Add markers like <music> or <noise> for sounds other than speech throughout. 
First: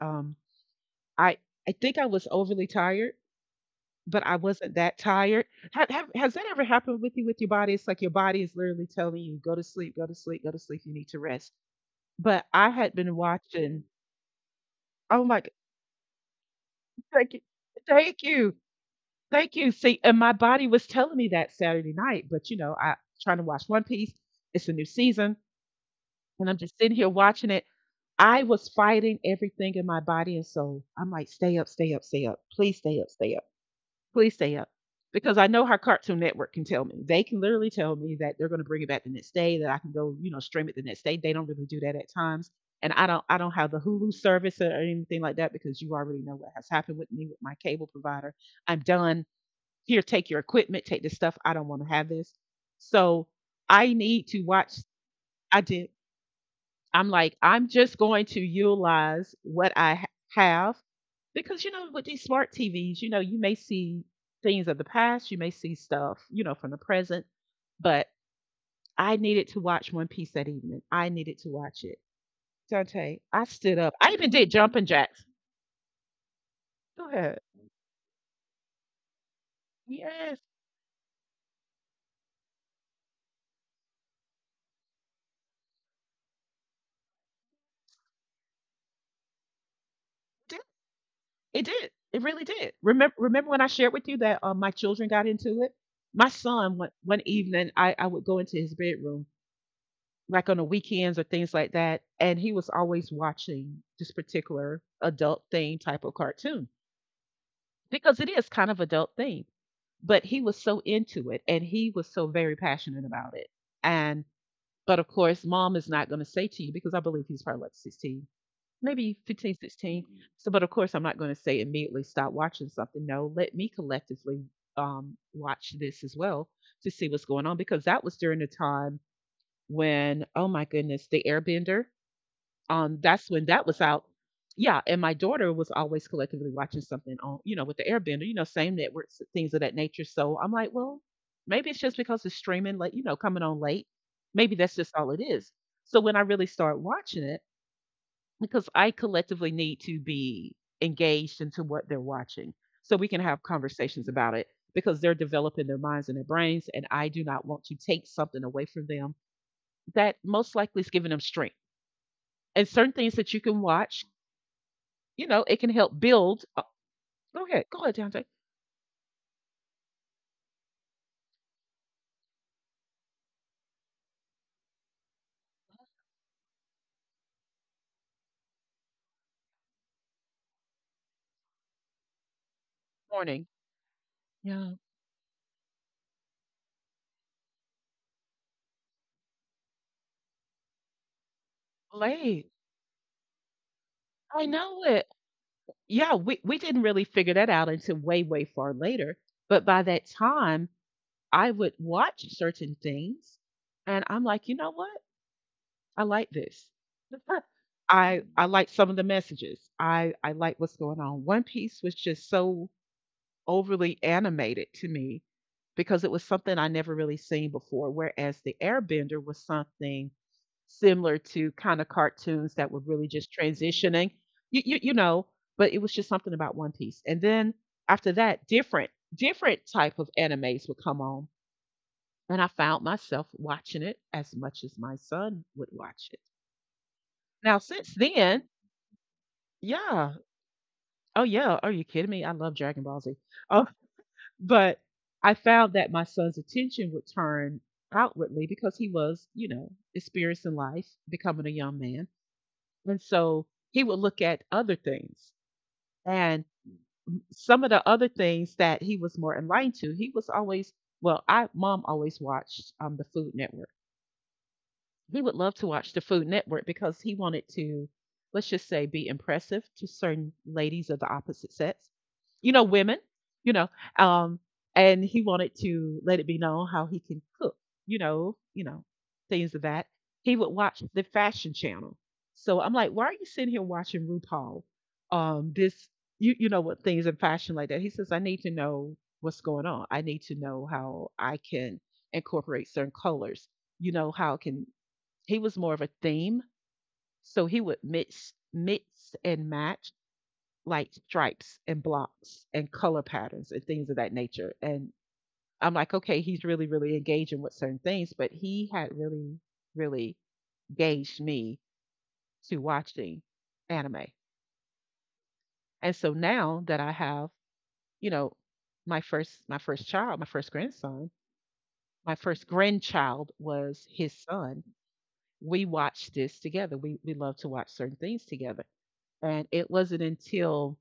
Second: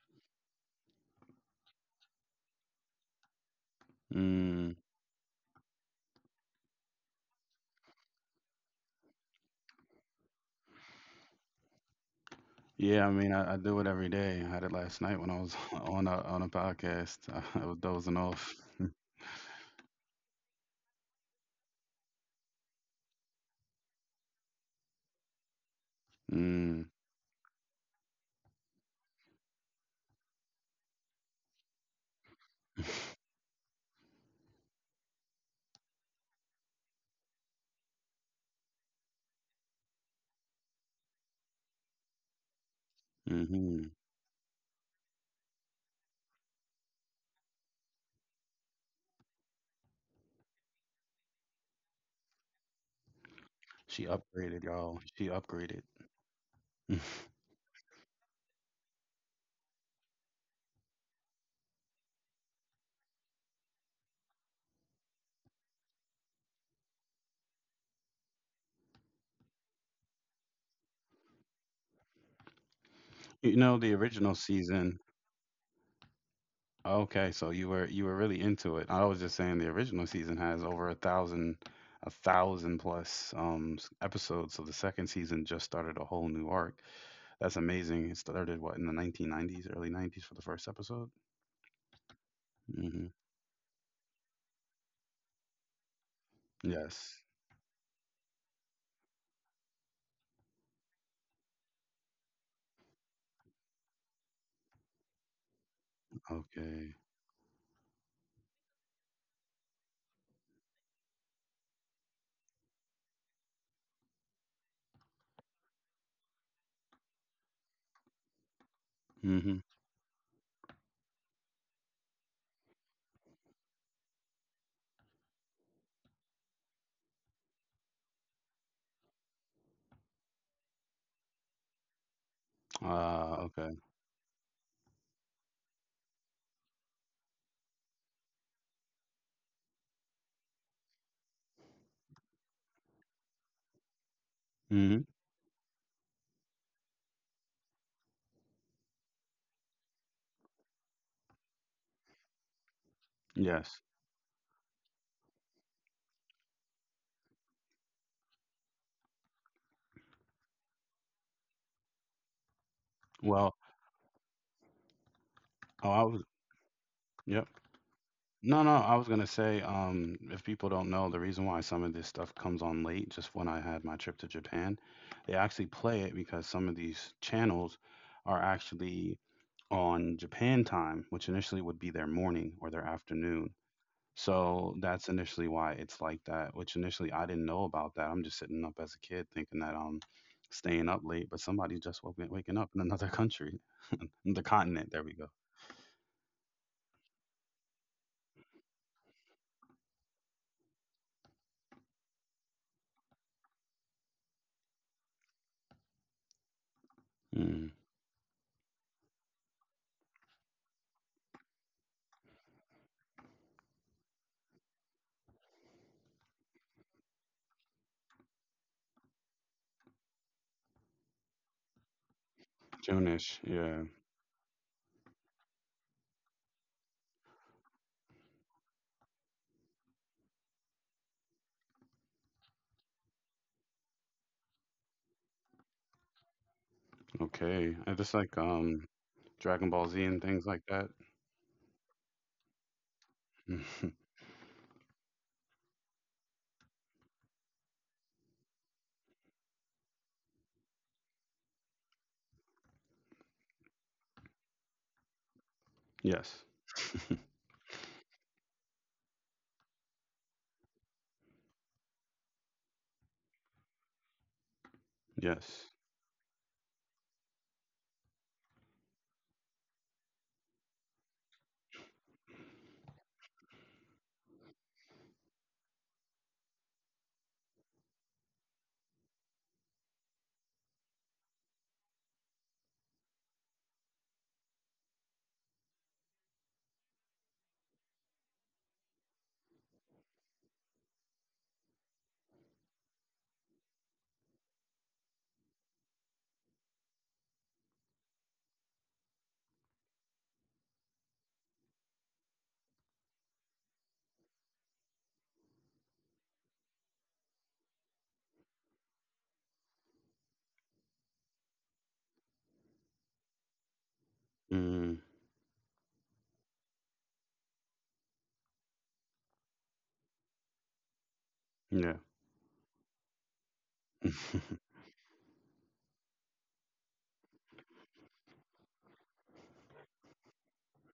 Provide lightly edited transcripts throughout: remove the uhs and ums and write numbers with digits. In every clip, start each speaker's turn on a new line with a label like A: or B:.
A: I I think I was overly tired, but I wasn't
B: Mm.
A: that tired. Ha have has that ever happened with you with your body? It's like your body is literally telling you, "Go to sleep, go to sleep, go to sleep, you need to rest." But I had
B: Yeah, I
A: been
B: mean, I do
A: watching.
B: it every day. I had it last night
A: Oh
B: when
A: my
B: I
A: g
B: was <laughs> on a podcast.
A: Thank you.
B: <laughs> I was dozing
A: Thank
B: off.
A: you.
B: <laughs>
A: Thank you. See, and my body was telling me that Saturday night, but, you know, I trying to watch One Piece. It's a new season, and I'm just
B: Mm.
A: sitting here watching it. I was fighting everything in my body and soul. I'm like, "Stay up, stay up, stay up. Please stay up, stay up, please stay up, because I know how Cartoon Network can tell me. They can literally tell me that they're going to bring it back the next day, that I can go, you know, stream it the next day. They don't really do that at times, and I don't have the
B: Hmm.
A: Hulu service or anything like that because you already know what has happened with me with my cable provider. I'm done. Here, take your equipment, take this stuff. I don't want to have this. So I
B: She
A: need to
B: upgraded,
A: watch.
B: y'all. She
A: I
B: upgraded.
A: did. I'm
B: <laughs>
A: like, I'm just going to utilize what have because, you know, with these smart TVs, you know, you may see things of the past, you may see stuff, you know, from the present, but I needed to watch One Piece that evening. I needed to watch it. Dante, I
B: You know,
A: stood
B: the
A: up. I even
B: original
A: did jumping
B: season.
A: jacks. Go
B: Okay,
A: ahead.
B: so you were really into it. I was just saying the original season
A: Yes, it
B: has over a thousand plus episodes. So the second season just started a whole new arc. That's amazing. It started what in the 1990s, early 90s for the first
A: did.
B: episode.
A: It did. It really did.
B: Hmm.
A: Remember when I shared with you that my children got into it? My son, one,
B: Yes.
A: one evening, I would go into his bedroom like on the weekends or things like that. And he was always watching this particular adult theme type of cartoon
B: Okay.
A: because it is kind of adult theme. But he was so into it and he was so very passionate about it. And but of course, mom is not going to say to you because I believe he's probably like 16, maybe
B: Mm-hmm.
A: 15, 16. So, but of course, I'm not going to say immediately stop watching something. No, let me collectively watch this as well to see what's going on because that was during the time when, oh my goodness, the Airbender, that's when that
B: Okay.
A: was out. Yeah, and my daughter was always collectively watching something on, you know, with the Airbender, you know, same networks, things of that nature. So I'm like, well, maybe it's just because it's streaming, like you know, coming on late. Maybe that's
B: Mm-hmm.
A: just all it is. So when I really start watching it, because I collectively need to be engaged into what they're watching, so we can have
B: Yes.
A: conversations about it because they're developing their minds and their brains, and I do not want to take something away from them that most likely is giving them strength. And certain things that you
B: Well,
A: can watch, you know, it can
B: oh, I
A: help
B: was,
A: build
B: yep.
A: go ahead. Go ahead, Dante.
B: No, no, I was gonna say, if people don't know, the reason why some of this stuff comes on late, just when I had my trip to Japan, they actually play it because some of these channels are actually on Japan time, which initially would be their morning or their afternoon.
A: Morning.
B: So
A: Yeah.
B: that's initially why it's like that, which initially I didn't know about that. I'm just sitting up as a kid thinking that I'm staying up late, but somebody's just waking
A: Late.
B: up in another <laughs> country. The
A: I
B: continent.
A: know
B: There we
A: it.
B: go.
A: Yeah, we didn't really figure that out until way far later. But by that time, I would watch certain things and I'm like, you know what? I like this. <laughs>
B: Mm.
A: I like some of the messages. I like what's going on. One Piece was just so overly animated to me because it was something I never really seen before. Whereas the Airbender was something similar to kind of cartoons that were really
B: June-ish.
A: just
B: Yeah.
A: transitioning, you know. But it was just something about One Piece. And then after that, different type of animes would come on, and I found myself watching it as much as my son would watch it. Now
B: Okay. I
A: since
B: just like
A: then,
B: Dragon Ball Z and
A: yeah,
B: things like that.
A: oh yeah, are you kidding me? I love Dragon Ball Z. Oh,
B: <laughs>
A: but I found that my son's attention would turn outwardly because he was, you know, experiencing life, becoming a young man. And so he would look at other things.
B: Yes.
A: And
B: <laughs>
A: some of the other things that he was more enlightened to, he was always, well, I mom always watched the Food Network. He would
B: Yes.
A: love to watch the Food Network because he wanted to, let's just say, be impressive to certain ladies of the opposite sex, you know, women, you know, um, and he wanted to let it be known how he can cook, you know, things of that. He would watch the fashion channel. So I'm like, why are you sitting here watching RuPaul? Um, this, you know, what things in fashion like that. He says, I need to know what's going on. I need to know how I can incorporate certain colors. You know, how can, he was more of a theme. So he would mix and match like stripes and blocks and color patterns and things of that nature. And I'm like, okay, he's really engaging with certain things, but he had really gauged me to watching anime.
B: Mm.
A: And so now that I have, you know, my first child, my first grandson,
B: Yeah.
A: my first grandchild was his son. We watched this together. We love to watch certain things together. And it wasn't until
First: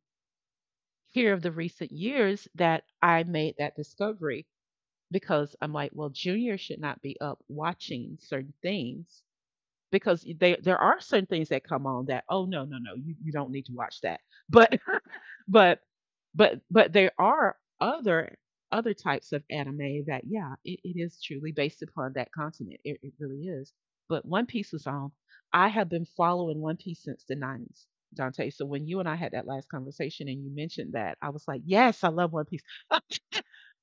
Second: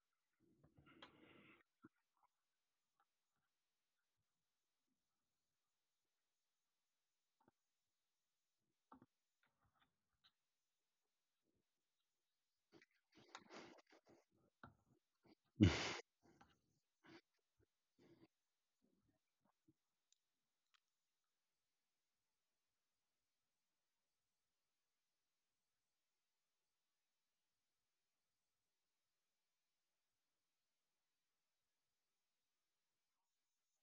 A: here of the recent years that I made that discovery because I'm like, well, juniors should not be up watching certain things because they, there are certain things that come on that oh no, you don't need to watch that <laughs> but but
B: <laughs>
A: but but there are other types of anime that yeah, it is truly based upon that continent, it really is. But One Piece is on. I have been following One Piece since the 90s, Dante. So when you and I had that last conversation and you mentioned that, I was like, yes, I love One Piece. <laughs>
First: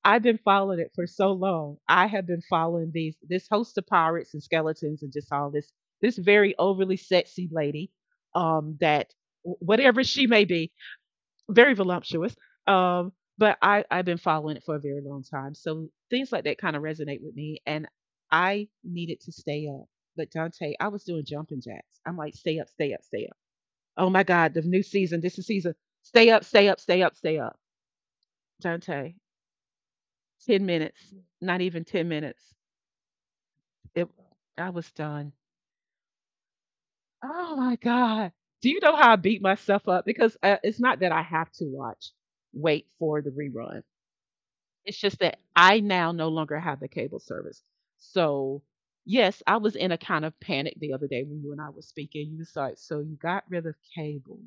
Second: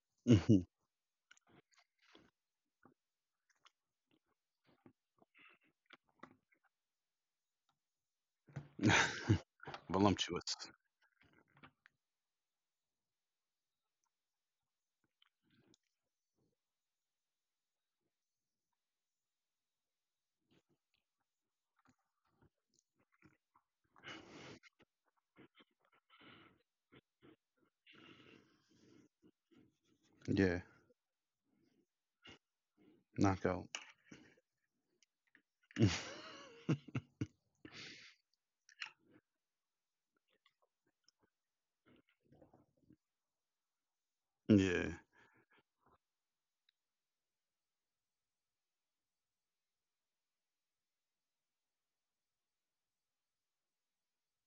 A: I've been following it for so long. I have been following these this host of pirates and skeletons and just all this, this very overly sexy lady, that whatever she may
B: Voluptuous.
A: be, very voluptuous. Um, but I've been following it for a very long time, so things like that kind of resonate with me, and I needed to stay up. But Dante, I was doing jumping jacks. I'm like, stay up, stay up, stay up. Oh my God, the new season. This is season. Stay up, stay up, stay up, stay up. Dante,
B: Yeah.
A: 10 minutes, not even 10 minutes.
B: Knockout.
A: It, I was done.
B: <laughs>
A: Oh my God. Do you know how I beat myself up? Because it's not that I have to watch, wait for the rerun.
B: Yeah.
A: It's just that I now no longer have the cable service. So, yes, I was in a kind of panic the other day when you and I were speaking. You was like, so you got rid of cable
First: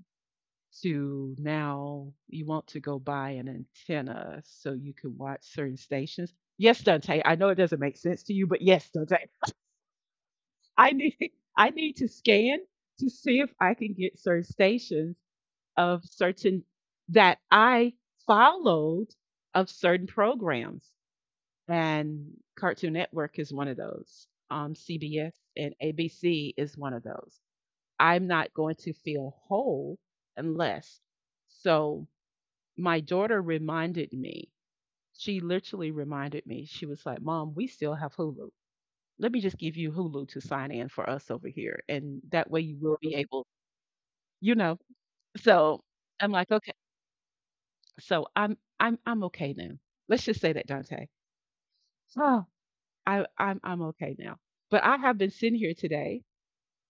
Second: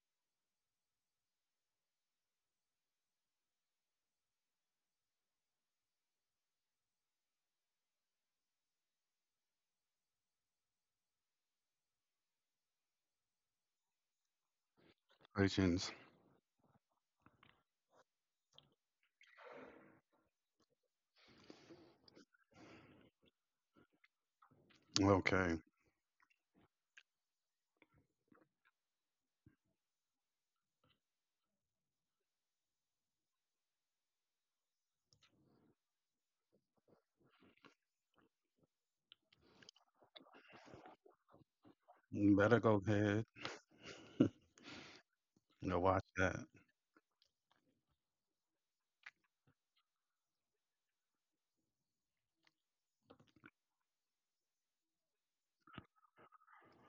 A: to now you want to go buy an antenna so you can watch certain stations. Yes, Dante, I know it doesn't make sense to you, but yes, Dante. I need <laughs> I need to scan to see if I can get certain stations
B: Questions.
A: of certain that I followed of certain programs. And Cartoon Network is one of those. CBS
B: Okay.
A: and ABC is one of those. I'm not going to feel whole unless. So my daughter reminded me. She literally reminded me. She was like, "Mom, we still have Hulu, let me just give you Hulu to sign in for us over here. And that
B: Better
A: way you
B: go
A: will be
B: ahead.
A: able,
B: <laughs>
A: you know."
B: Now
A: So
B: watch
A: I'm
B: that.
A: like, okay. So I'm okay now. Let's just say that, Dante. Oh, I'm okay now. But I have been sitting here today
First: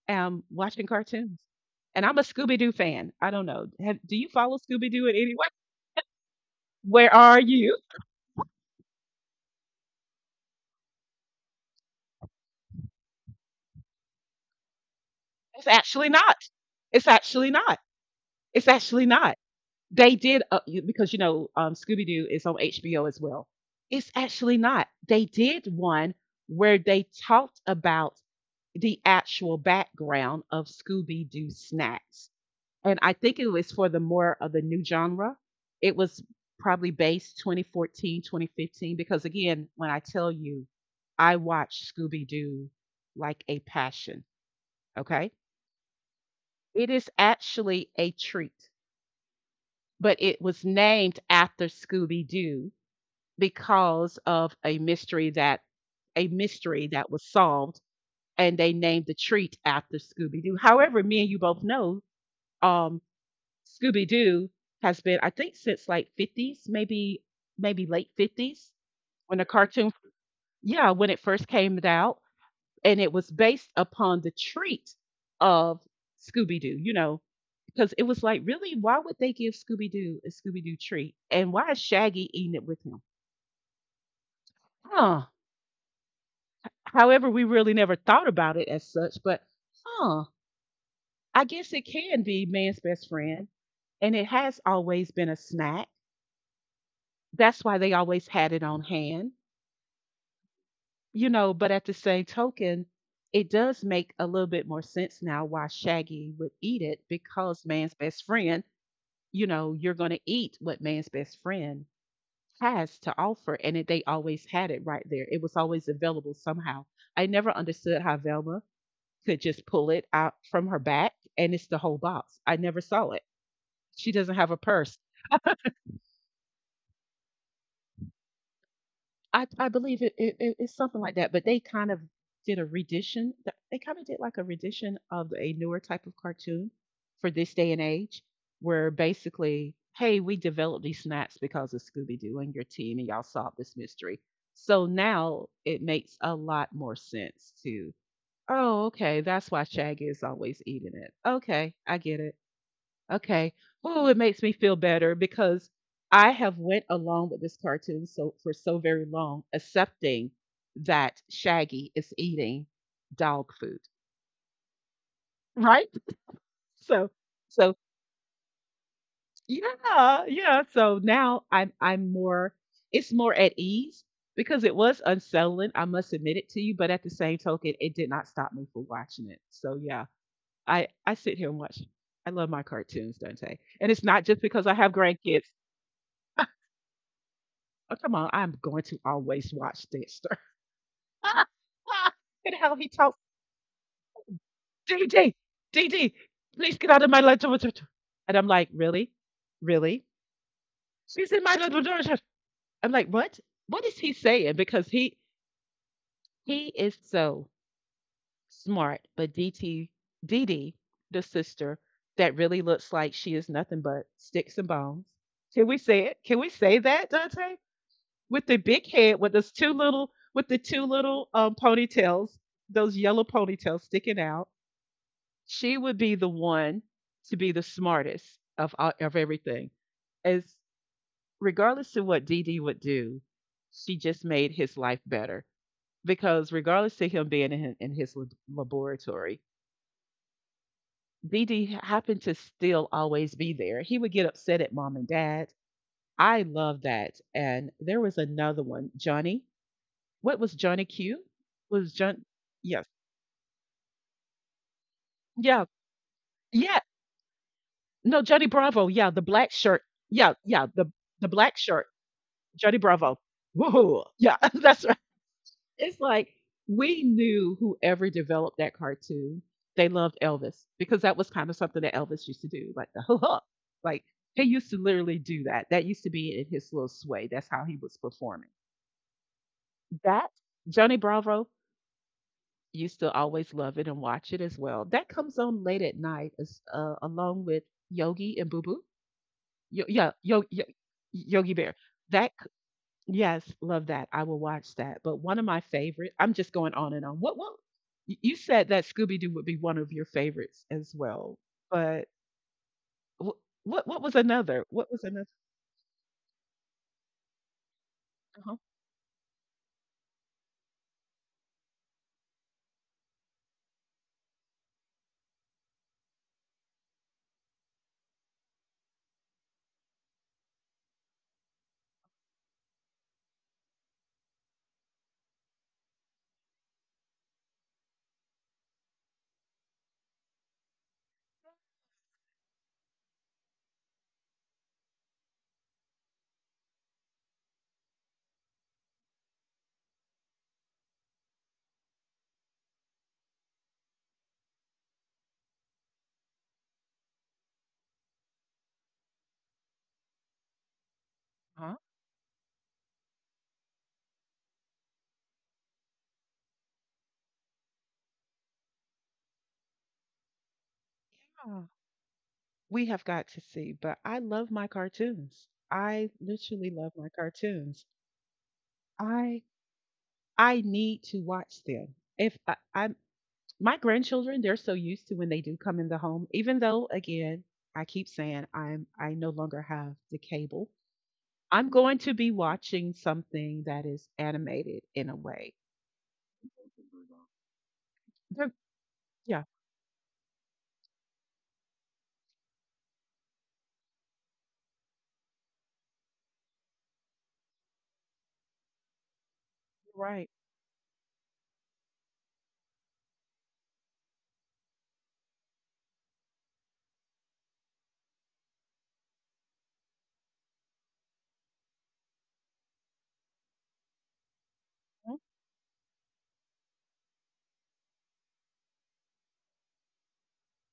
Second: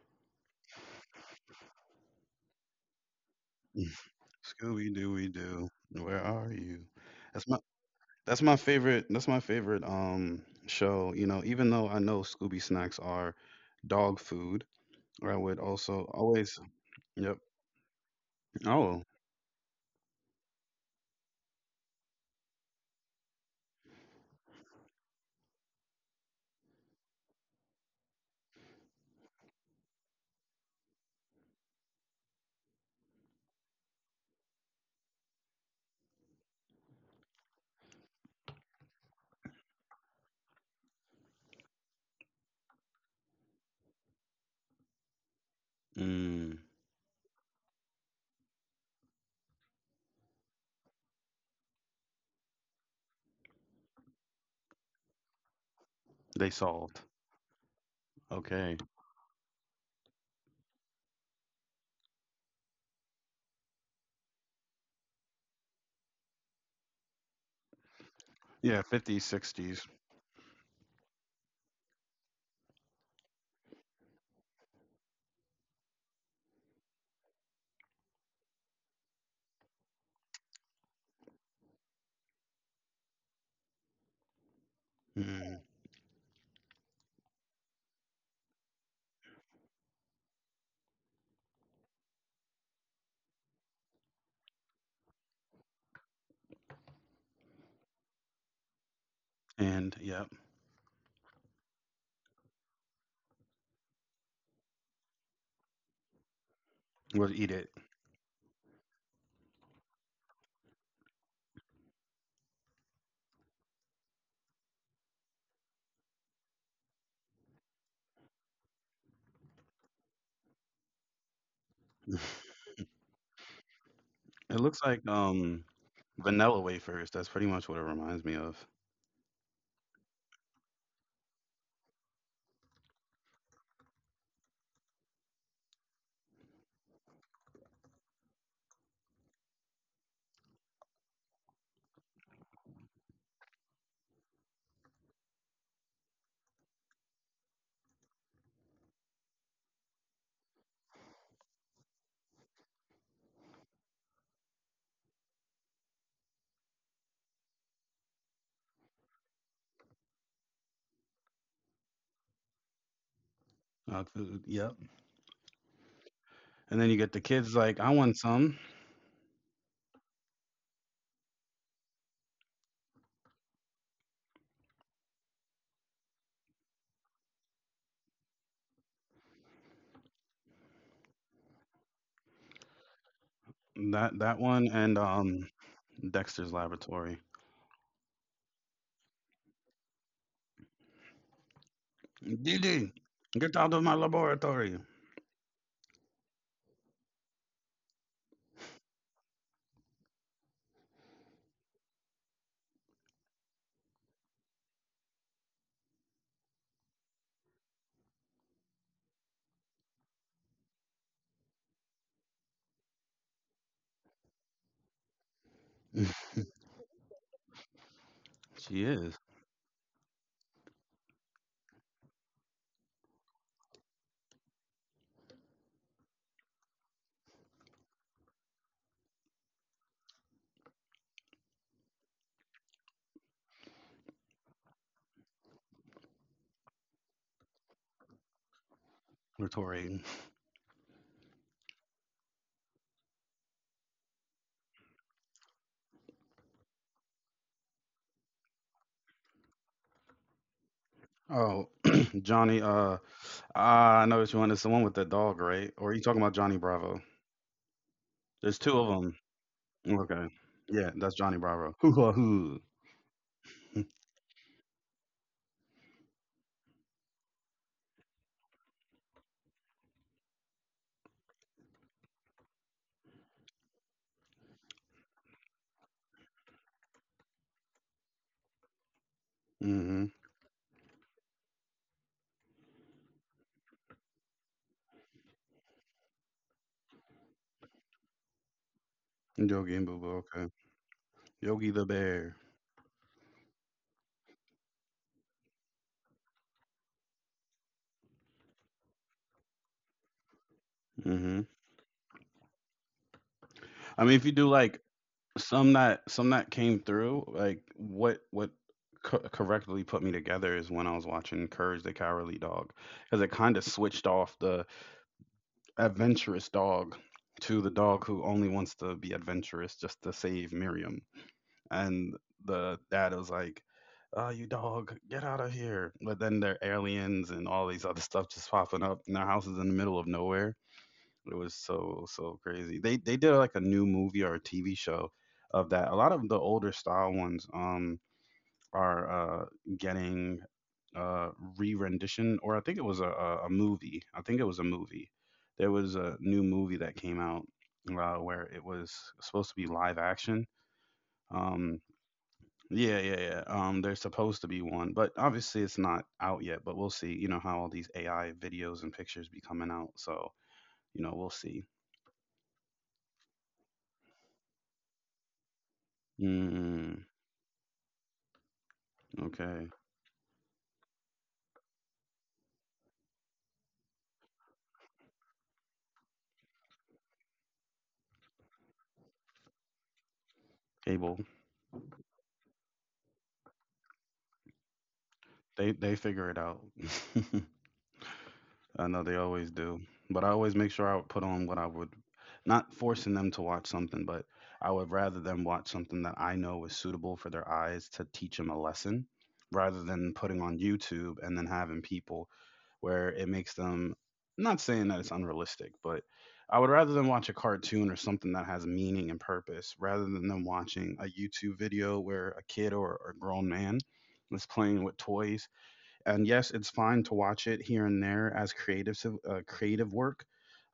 A: watching cartoons. And I'm a Scooby Doo fan. I don't know. Have,
B: <laughs>
A: do you follow Scooby
B: Scooby
A: Doo in
B: Dooby
A: any way?
B: Doo. Where are you?
A: Where are
B: That's my
A: you?
B: That's my favorite. That's my favorite show. You know, even though I know Scooby snacks are dog food, I would
A: It's
B: also
A: actually not.
B: always.
A: It's
B: Yep.
A: actually not. It's
B: Oh.
A: actually not. They did because you know Scooby Doo is on HBO as well. It's actually not. They did one where they talked about the actual background of Scooby Doo snacks, and I think it was for the more of the new genre. It was probably based 2014, 2015 because again, when I tell you, I watch Scooby Doo like a passion. Okay,
B: Mm,
A: it is actually a treat but it was named after Scooby Doo because of a mystery that
B: they solved.
A: was solved and they
B: Okay.
A: named the treat after Scooby Doo. However, me and you both know um Scooby Doo has been, I think, since like 50s, maybe late 50s
B: Yeah. Fifties,
A: when the cartoon,
B: sixties.
A: yeah, when it first came out. And it was based upon the treat of Scooby Doo, you know, because it was like, really, why would they give Scooby Doo a Scooby Doo treat, and why is Shaggy eating it with him? Huh.
B: Mm,
A: However, we really never thought about it as such, but huh, I guess it can be man's best friend. And it has always been a snack. That's why they always had it on hand,
B: and yep,
A: But at the same token, it does make a little bit more sense now why Shaggy would eat it
B: we'll eat
A: because
B: it.
A: man's best friend, you know, you're going to eat what man's best friend has to offer. And they always had it right there. It was always available somehow. I never understood how Velma could just pull it out from her back and it's the whole box. I
B: <laughs>
A: never saw it. She doesn't have a
B: It looks
A: purse.
B: like vanilla wafers. That's pretty much what it reminds me of.
A: I believe it's something like that, but they kind of did a rendition. They kind of did like a rendition of a newer type of cartoon for this day and age, where basically, hey, we developed these snacks because of Scooby Doo and your team, and y'all solved this mystery. So now it makes a lot more sense to, oh, okay, that's why Shaggy is always eating it. Okay, I get it. Okay. Oh, it makes me feel better because I have went along with this cartoon so for so very long, accepting that Shaggy is eating dog food,
B: Food. Yep.
A: right?
B: And then you
A: So,
B: get the kids
A: so
B: like, I want some.
A: yeah, yeah. So now it's more at ease because it was unsettling. I must admit it to you, but at the same token, it did not stop me from watching it. So yeah, I sit here and watch. I love my cartoons, Dante, and it's not
B: That
A: just
B: that
A: because I
B: one
A: have
B: and
A: grandkids.
B: Dexter's Laboratory.
A: Oh, come on. I'm going to always watch Dexter. <laughs> And how he
B: DD,
A: talks.
B: get out of my laboratory.
A: D D. D D, please get out of my little. And I'm like, really? Really? She's in my little. I'm like, what? What is he saying? Because he is so smart, but D T D D, the sister, that really looks like she is nothing but sticks and bones. Can we say it?
B: <laughs>
A: Can we say that, Dante? With the
B: She
A: big head
B: is
A: with those two little with the two little ponytails, those yellow ponytails sticking out. She would be the one to be the smartest of of everything. As, regardless of what Dee Dee would do, she just made his life better because regardless of him being in his laboratory,
B: retorting.
A: Dee Dee happened to still always be there. He would get upset at mom and dad. I love that. And there was another one, Johnny. What was Johnny Q?
B: Oh,
A: Was
B: <clears throat>
A: John?
B: Johnny,
A: Yes.
B: uh, I know what you want. It's the one with the dog,
A: Yeah.
B: right? Or are you talking about Johnny
A: Yeah.
B: Bravo?
A: No, Johnny
B: There's two
A: Bravo.
B: of
A: Yeah,
B: them.
A: the black shirt.
B: Okay.
A: Yeah. Yeah.
B: Yeah, that's
A: The
B: Johnny
A: black
B: Bravo.
A: shirt.
B: Hoo ha hoo.
A: Johnny Bravo. Whoa. Yeah. <laughs> That's right. It's like we knew whoever developed that cartoon, they loved Elvis because that was kind of something that Elvis used to do, like the <laughs> ho ho. Like he used to literally do that. That used to be in his little sway. That's how he was performing.
B: Mm-hmm.
A: That Johnny Bravo, you still always love it and watch it as well. That comes on late at night, as, along with Yogi and Boo Boo.
B: Yogi
A: Yo,
B: and Boo
A: yeah,
B: Boo.
A: yo,
B: Okay.
A: yo, Yogi
B: Yogi
A: Bear.
B: the
A: That
B: bear.
A: c- yes, love that. I will watch that. But one of my favorite. I'm just going on and on. What what? You said that Scooby Doo would be one of your favorites as well.
B: Mm-hmm.
A: But what
B: I
A: was
B: mean, if you do
A: another?
B: like
A: What was another?
B: some that came through, like what
A: Uh-huh.
B: correctly put me together is when I was watching Courage the Cowardly Dog, because it kind of switched off the adventurous dog to the dog who only wants to be adventurous just to save Miriam. And the dad is like, "Oh, you dog, get out of here." But then there are aliens and all these other stuff just popping up. And their house is in the middle of nowhere. It was so, so crazy. They did like a new movie or a TV show of that. A lot of the older style ones, are getting uh, re-rendition, or I think it was a movie. I think it was a movie. There was a new movie that came out where it was supposed to be live action. Um, yeah. There's supposed to be one, but obviously it's not out yet. But we'll see. You know how all these AI videos and pictures be coming out, so you know we'll
A: Ah,
B: see.
A: we have got to see. But I love my cartoons. I literally love
B: Mm,
A: my cartoons. I
B: okay,
A: I need to watch them. If I, I My grandchildren, they're so used to when they do come in the home, even though again, I keep saying I no longer have the cable.
B: cable.
A: I'm going to be watching something that is animated in a way.
B: They figure it out. <laughs>
A: They're,
B: I know they
A: yeah,
B: always do, but I always make sure I would put on what I would, not forcing them to watch something, but I would rather them watch something that I know is suitable for their eyes to teach them a lesson, rather
A: you're
B: than
A: right.
B: putting on YouTube and then having people where it makes them. Not saying that it's unrealistic, but I would rather them watch a cartoon or something that has meaning and purpose, rather than them watching a YouTube video where a kid or a grown man is playing with toys and yes, it's fine to watch it here and there as creative creative work.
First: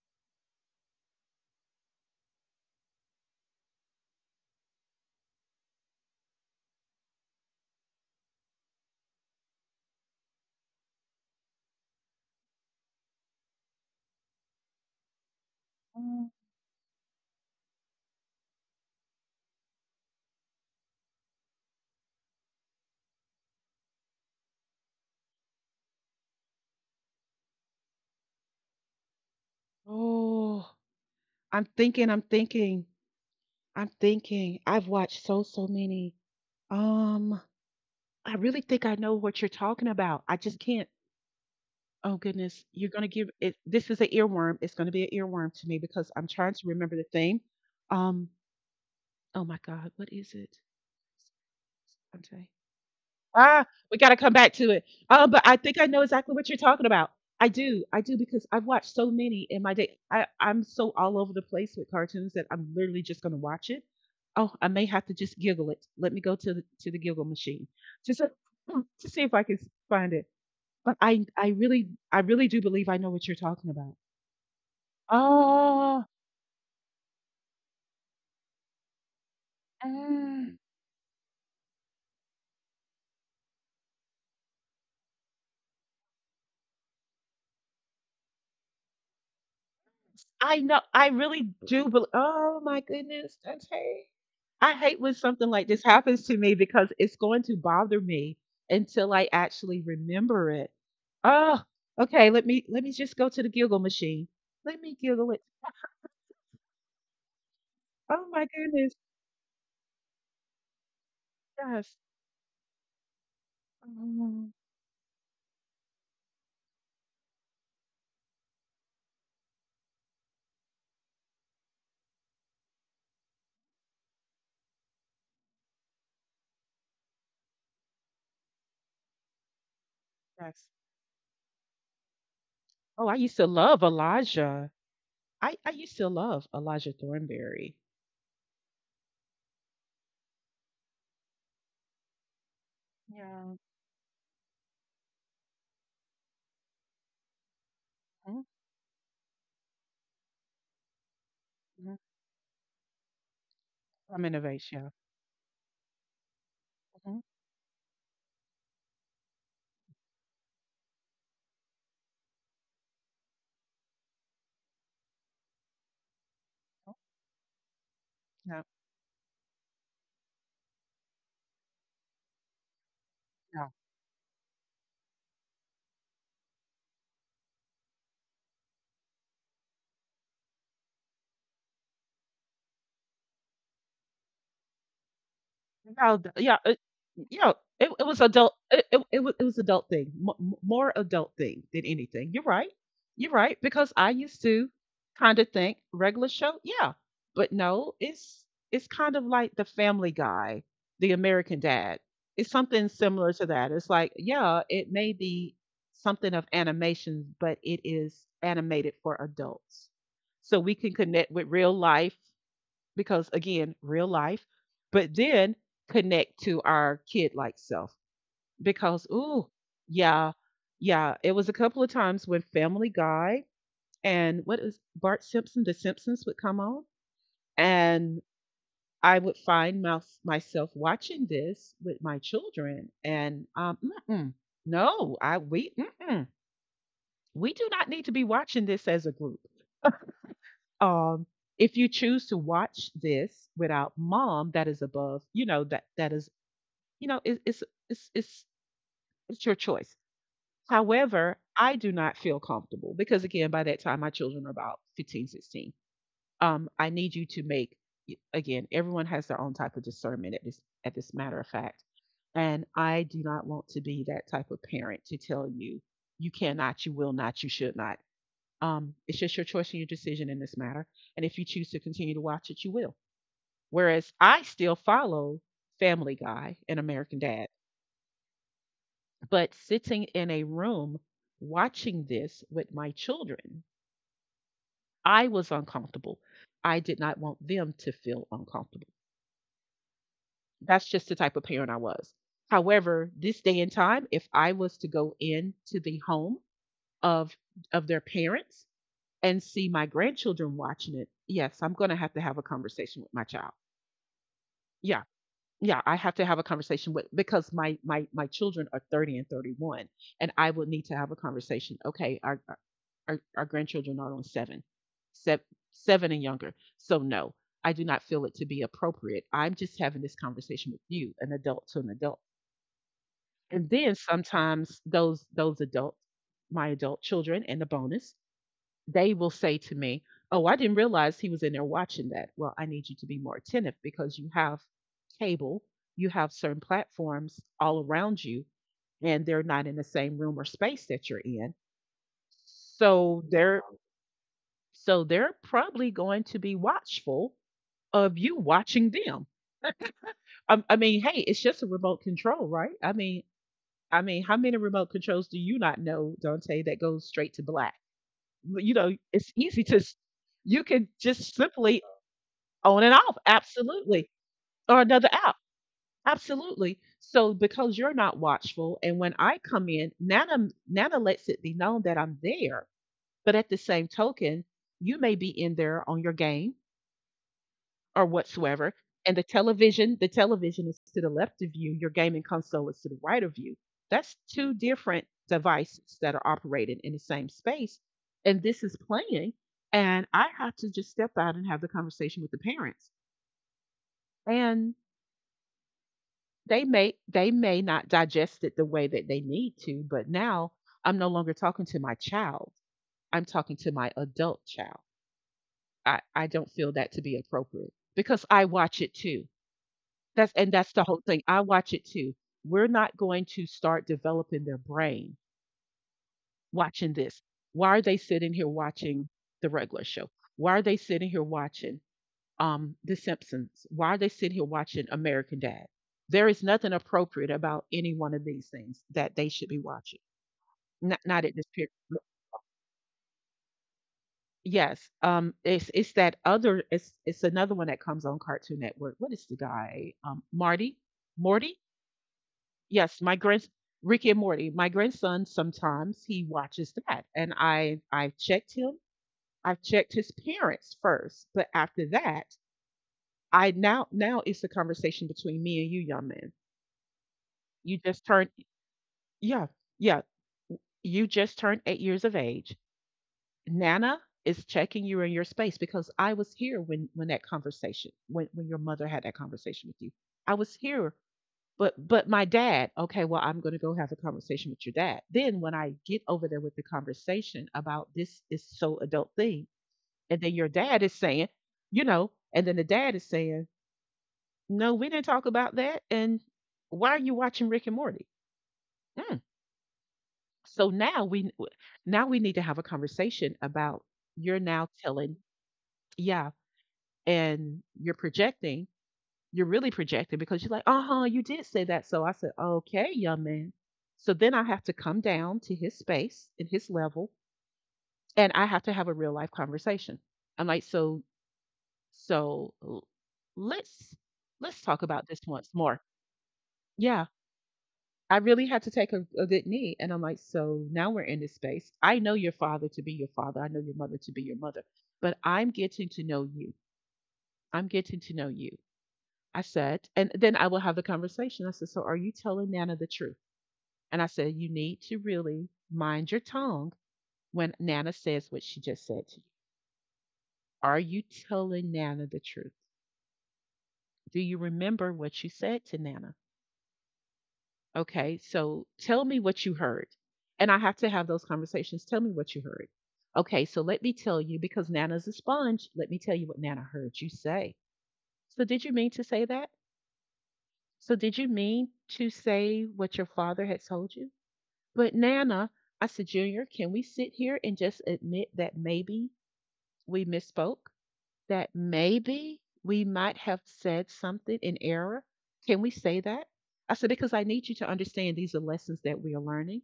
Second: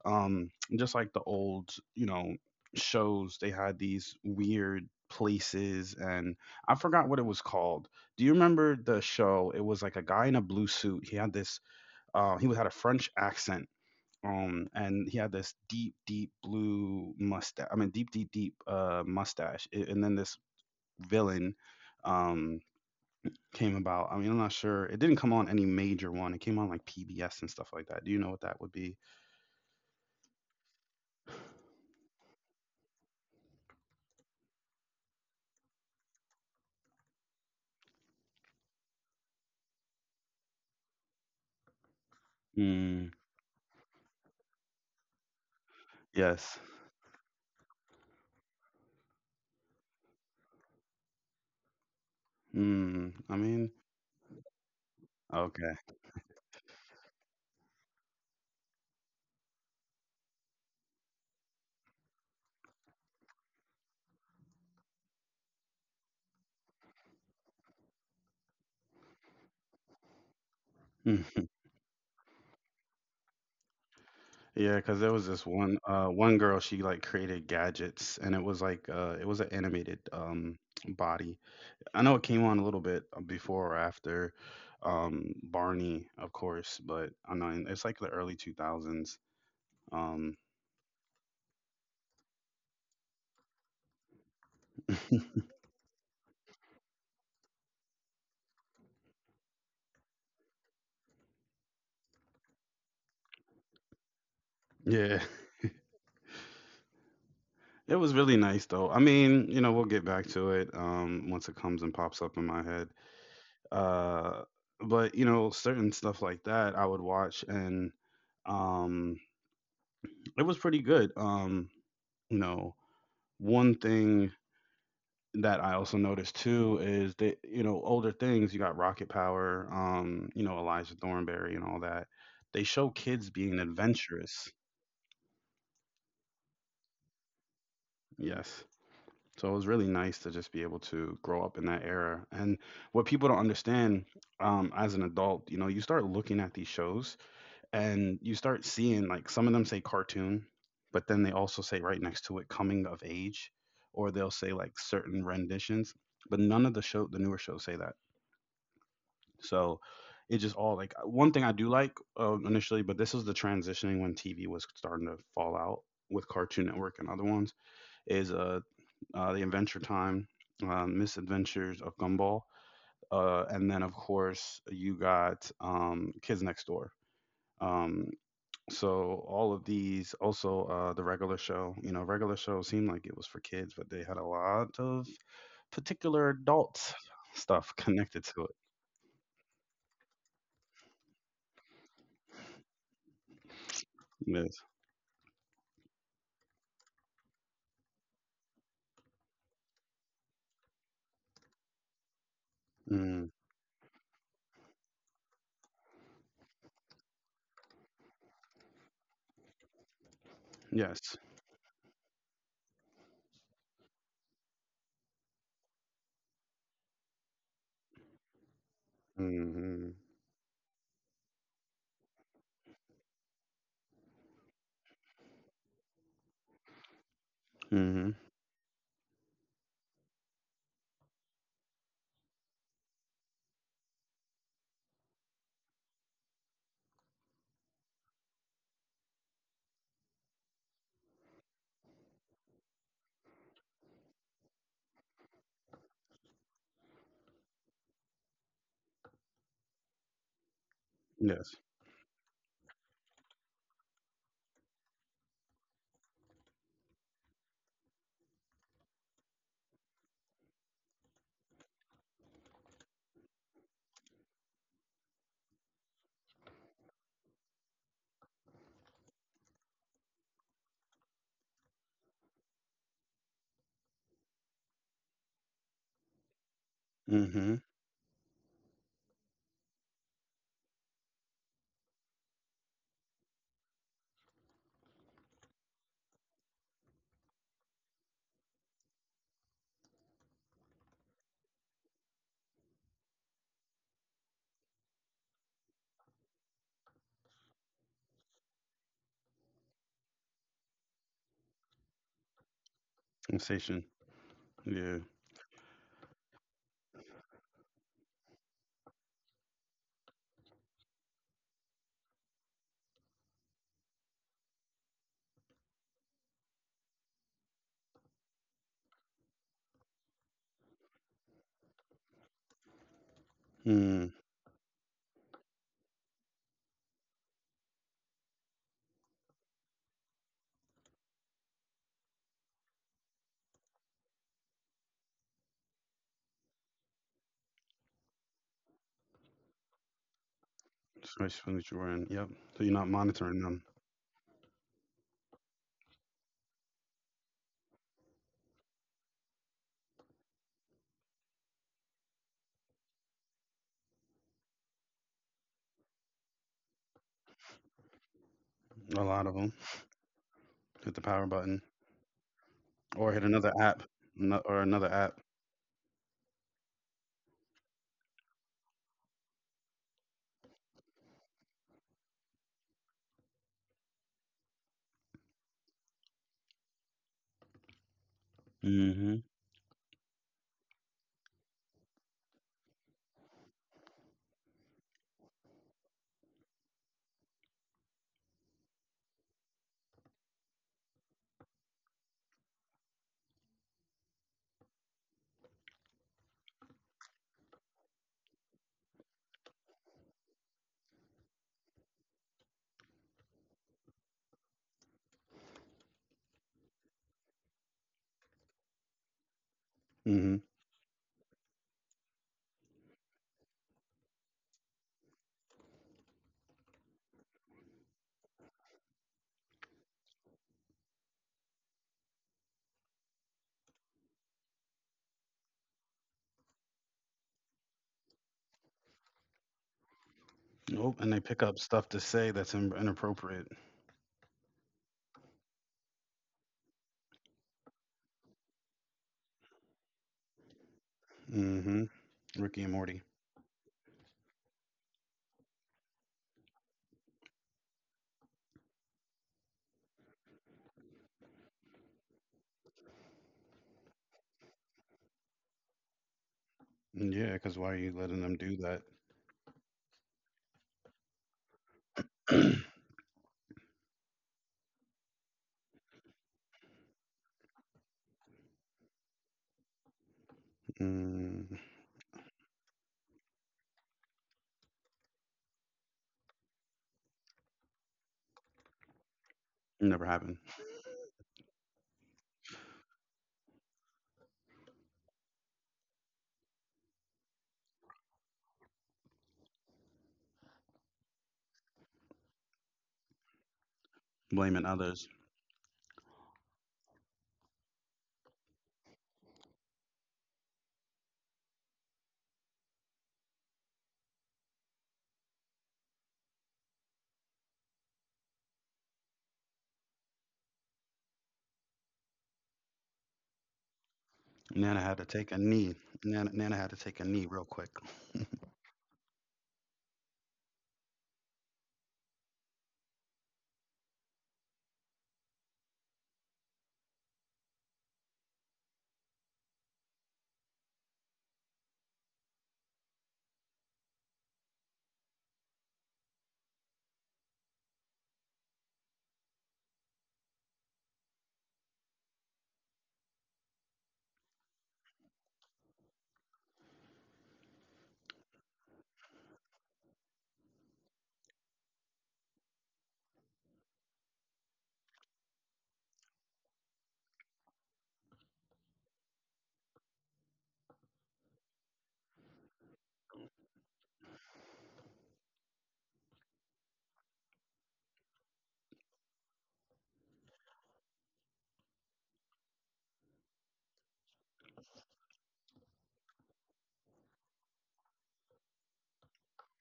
B: Um, just like the old, you know, shows, they had these weird places, and I forgot what it was called. Do you remember the show? It was like a guy in a blue suit. He had this. He had a French accent. And he had this deep,
A: Mhm.
B: deep blue mustache. I mean, deep, deep, deep mustache. And then this villain. Um, Came about. I mean, I'm not sure. It didn't come on any major one. It came on like PBS and stuff like that. Do you know what that would be?
A: Oh, I'm thinking, I'm thinking, I'm thinking. I've watched so so many. Um, I really think I know what you're talking about. I just can't. Oh goodness, you're gonna
B: Mm,
A: give it. This is an earworm. It's gonna be an earworm to me because I'm trying
B: yes.
A: to remember the theme. Um, oh my God, what is it? I'm telling.
B: Mm, I
A: Ah,
B: mean,
A: we gotta come back to it. But I think I
B: okay.
A: know exactly what you're talking about. I do because I've watched so many in my day. I'm so all over the place with cartoons that I'm literally just gonna watch it. Oh, I may have to just giggle it. Let me go to the giggle machine just to, <clears throat> to see if I can find it. But
B: Mm. <laughs>
A: I really do believe I know what you're talking about.
B: Yeah, because there was this one
A: Oh,
B: uh one girl, she like created gadgets and it was like it was an animated
A: mm,
B: body. I know it came on a little bit before or after Barney, of course, but I know it's like the early 2000s. Um
A: I know I really do bel, oh my goodness, that's hate. I hate when something like this happens to me because it's going to bother me until I actually remember it. Oh, okay, let me just go to the Google machine. Let
B: <laughs>
A: me
B: yeah.
A: Google it.
B: It was
A: Oh
B: really
A: my
B: nice
A: goodness,
B: though. I mean, you know, we'll get back to it once it comes
A: yes.
B: and pops up in my head. Uh
A: Mm,
B: but you know, certain stuff like that I would watch and um it was pretty good. You know, one thing that I also noticed too is that you know, older things, you got Rocket Power, you know,
A: yes.
B: Elijah Thornberry and all that. They show
A: Oh, I
B: kids
A: used to
B: being
A: love
B: adventurous.
A: Elijah. I used to love Elijah Thornberry.
B: Yes. So it was really nice to just be able to grow up in that era. And what people don't
A: Yeah.
B: understand, as an adult, you know, you start looking at these shows and you
A: Mhm,
B: start seeing like some of them say cartoon, but then they also say
A: mhm.
B: right next to it coming of age, or
A: From
B: they'll say like
A: Innovation.
B: certain renditions, but none of the show, the
A: Yeah.
B: newer shows say that. So it just all like one thing I do like initially, but this was the transitioning when TV was starting to fall out with Cartoon Network and other ones is
A: Mhm,
B: The Adventure Time, Misadventures of Gumball,
A: yeah.
B: and then of course you got Kids Next Door. Um, so all of these, also the regular show. You know, regular show seemed like it was for kids, but they had a lot of
A: Now,
B: particular
A: yeah,
B: adult
A: yeah,
B: stuff <laughs>
A: it was
B: connected to it.
A: adult. It was, it was adult thing, more adult thing than anything. You're right. You're right because I used
B: Yes.
A: to kind of think regular show, yeah, but no, it's kind of like the Family Guy, the American Dad. It's something
B: Mm,
A: similar to that. It's like, yeah, it may be something of animation, but it is animated for adults, so we can
B: yes.
A: connect with real life because again, real life, but then connect to our kid like self because ooh,
B: Mm-hmm.
A: yeah, yeah, it was a couple of times when Family Guy and what is Bart Simpson, The Simpsons would come on,
B: Mm-hmm.
A: and I would find myself watching this with my children, and mm-mm, no, I we mm-mm, we do not need to be watching this as a group. Um, if you choose to watch this without mom, that is above, you know, that is, you know, it, it's it's it's your choice. However,
B: Yes.
A: I do not feel comfortable because again, by that time my children are about 15, 16. I need you to make, again, everyone has their own type of discernment at this matter of fact. And I do not want to be that type of parent to tell you you cannot, you will not, you should not. It's just your choice and your decision in this matter. And if you choose to continue to watch it, you will. Whereas I still follow Family Guy and American Dad.
B: Mm-hmm.
A: But sitting in a room watching this with my children, I was uncomfortable. I did not want them to feel uncomfortable. That's just the type of parent I was. However, this day and time, if I was to go into the home of their parents and see my grandchildren watching it, yes, I'm going to have a conversation with my child.
B: Sensation. Yeah.
A: Yeah. Yeah, I have to have a conversation with because my children are 30 and 31 and I would need to have a conversation. Okay, are our grandchildren are on seven, seven, seven and younger. So no, I do not feel it to be appropriate. I'm just having this conversation with you, an adult to an adult. And then
B: Mm.
A: sometimes those adults, my adult children and the bonus, they will say to me, "Oh, I didn't realize he was in there watching that." Well, I need you to be more attentive because you have cable, you have certain platforms all around you, and they're not in the same room or space that you're
B: Space
A: in.
B: Family Jordan. Yep. So you're not
A: So
B: monitoring them.
A: they're, probably going to be watchful of you watching them. I mean, hey, it's just a remote control, right? I mean, how many remote controls do you not know, Dante, that goes straight to black? You know,
B: A lot of
A: it's
B: them.
A: easy to, you can
B: Hit the power
A: just
B: button
A: simply on and
B: or
A: off,
B: hit another app
A: absolutely,
B: or
A: or
B: another
A: another
B: app.
A: app, absolutely. So because you're not watchful, and when I come in, Nana Nana lets it be known that I'm there, but at the same token, you may be in there on your game or whatsoever. And
B: Hmm.
A: the television is to the left of you, your gaming console is to the right of you. That's two different devices that are operated in the same space. And this is playing. And I have to just step out and have the conversation with the parents. And they may not digest it the way that they need to, but now I'm no longer talking to my child. I'm talking to my adult child. I don't feel that to be appropriate because I watch it too. That's
B: Hmm.
A: and that's the whole thing. I watch it too. We're not going to start developing their brain watching this. Why are they sitting here watching the regular show? Why are they sitting here watching The Simpsons? Why are they sitting here watching American Dad? There is nothing appropriate about any one of these things that they should be watching.
B: Oh,
A: Not
B: and
A: not
B: they
A: at this
B: pick up
A: period.
B: stuff to say that's inappropriate.
A: Yes. It's another one that comes on Cartoon Network. What is the guy? Marty? Morty?
B: Hmm. Ricky and
A: Yes,
B: Morty.
A: my grand Ricky and Morty. My grandson sometimes he watches that, and I've checked him. I've checked his parents first, but after that, I now now it's a conversation between me and you, young man.
B: Yeah, because why
A: You
B: are you
A: just
B: letting
A: turned.
B: them do that?
A: Yeah, yeah. You just turned 8 years of age. Nana is checking you in your space because I was here when your mother had that conversation with you. I was here.
B: Mm,
A: But my dad, okay, well, I'm gonna go have a conversation with your dad. Then when I get over there with the conversation about this is so adult thing,
B: never
A: and then
B: happened.
A: your dad is saying, and then the dad is saying, no, we didn't talk about that. And why are you watching Rick and Morty? Mm. So now we need to have a conversation about you're now
B: Blaming others.
A: telling, yeah, and you're really projecting because you're like, uh huh, you did say that. So I said, okay, young man. So then I have to come down to his space and his level, and I have to have a real life conversation. I'm like, so let's let's talk
B: Nana had
A: about
B: to
A: this
B: take a
A: once more.
B: knee. Nana, had to
A: Yeah,
B: take a knee real quick.
A: I really
B: <laughs>
A: had to take a good knee, and I'm like, so now we're in this space. I know your father to be your father. I know your mother to be your mother, but I'm getting to know you. I'm getting to know you. I said, and then I will have the conversation. I said, so are you telling Nana the truth? And I said, you need to really mind your tongue when Nana says what she just said to you. Are you telling Nana the truth? Do you remember what you said to Nana? Okay, so tell me what you heard. And I have to have those conversations. Tell me what you heard. Okay, so let me tell you, because Nana's a sponge, let me tell you what Nana heard you say. So did you mean to say that? So did you mean to say what your father had told you? But Nana, I said, Junior, can we sit here and just admit that maybe we misspoke, that maybe we might have said something in error. Can we say that? I said, because I need you to understand these are lessons that we are learning,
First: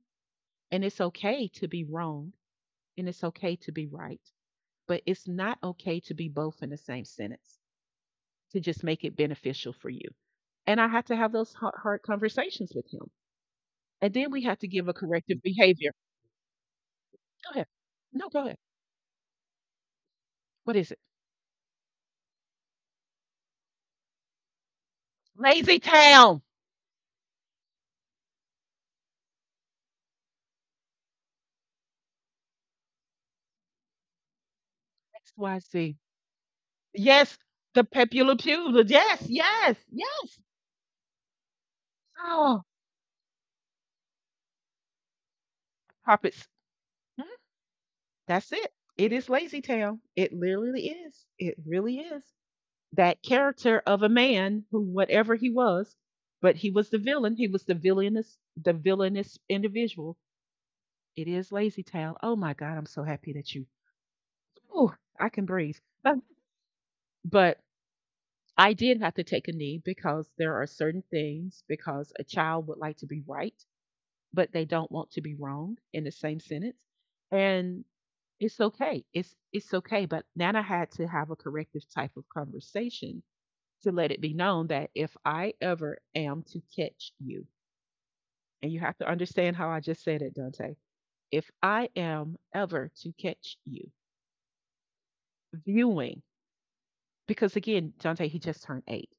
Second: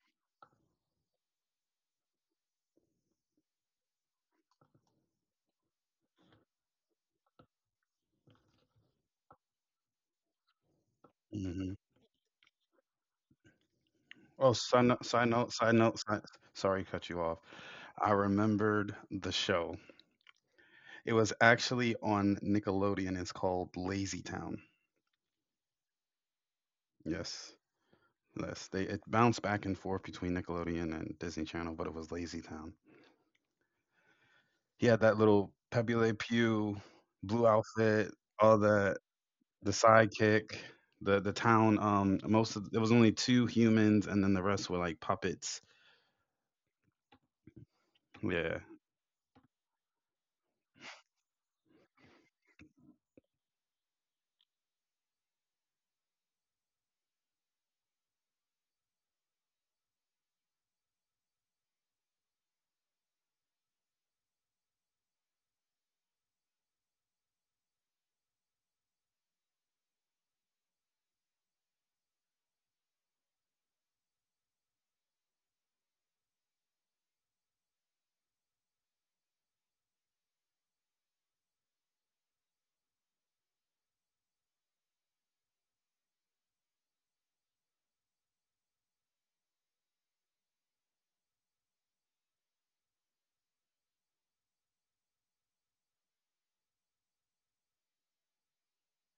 A: and it's okay to be wrong and it's okay to be right, but it's not okay to be both in the same sentence to just make it beneficial for you. And I had to have those hard,
B: Hmm.
A: hard conversations with him. And then we
B: Oh,
A: had to give a corrective
B: side
A: behavior.
B: note. Sorry, cut you off.
A: Go ahead.
B: I
A: No, go ahead.
B: remembered the show.
A: What is it?
B: It was actually on Nickelodeon. It's called Lazy Town.
A: Lazy town.
B: Yes. Yes, they it bounced back and forth between Nickelodeon and Disney Channel, but it was Lazy Town. He had that little Pepe
A: XYZ.
B: Le Pew
A: Yes,
B: blue
A: the
B: outfit,
A: pepular
B: all
A: pubes. Yes,
B: the
A: yes, yes.
B: sidekick, the town. Most
A: Oh,
B: of there was only two humans, and then the rest were like puppets.
A: puppets. Mhm. That's
B: Yeah,
A: it. It is Lazy Town. It literally is. It really is. That character of a man who, whatever he was, but he was the villain. He was the villainous individual. It is Lazy Town. Oh my God, I'm so happy that you. Oh, I can breathe. But, but, I did have to take a knee because there are certain things because a child would like to be right but they don't want to be wrong in the same sentence. And it's okay. It's okay. But Nana had to have a corrective type of conversation to let it be known that if I ever am to catch you, and you have to understand how I just said it, Dante. If I am ever to catch you viewing, because again, Dante, he just turned 8,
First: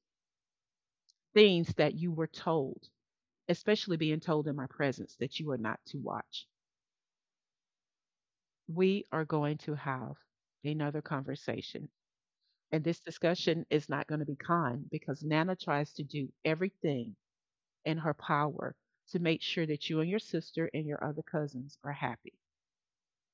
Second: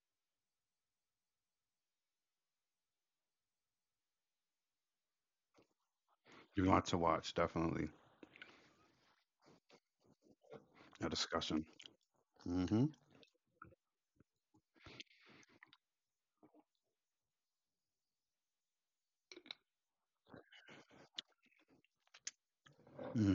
A: things that you were told, especially being told in my presence that you are not to watch,
B: you want to watch definitely
A: we are going to have another
B: a discussion.
A: conversation.
B: Mm-hmm.
A: And this discussion is not going to be kind because Nana tries to do everything in her power to make sure that you and your sister and your other cousins are happy.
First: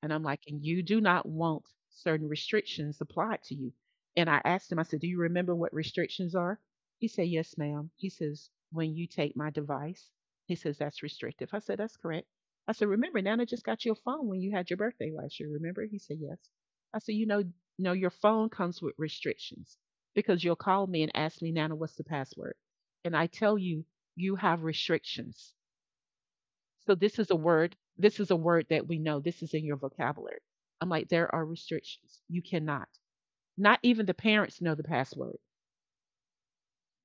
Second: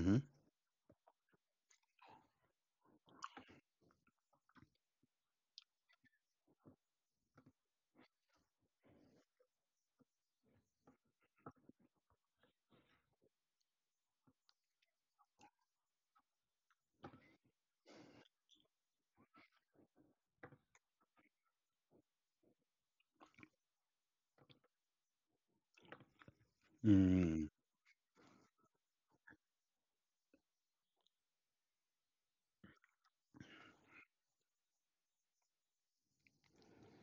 A: And I'm like, "And you do not want certain restrictions applied to you." And I asked him, I said, "Do you remember what restrictions are?" He said, "Yes, ma'am." He says, "When you take my device," he says, "that's restrictive." I said, "That's correct." I said, "Remember, Nana just got you a phone when you had your birthday last year, remember?" He said, "Yes." I said, "You know your phone comes with restrictions because you'll call me and ask me, Nana, what's the password?" And I tell you, you have restrictions. So this is a
B: Mm.
A: word, this is a word that we know, this is in your vocabulary. I'm like, there are restrictions. You cannot. Not even the parents know the password.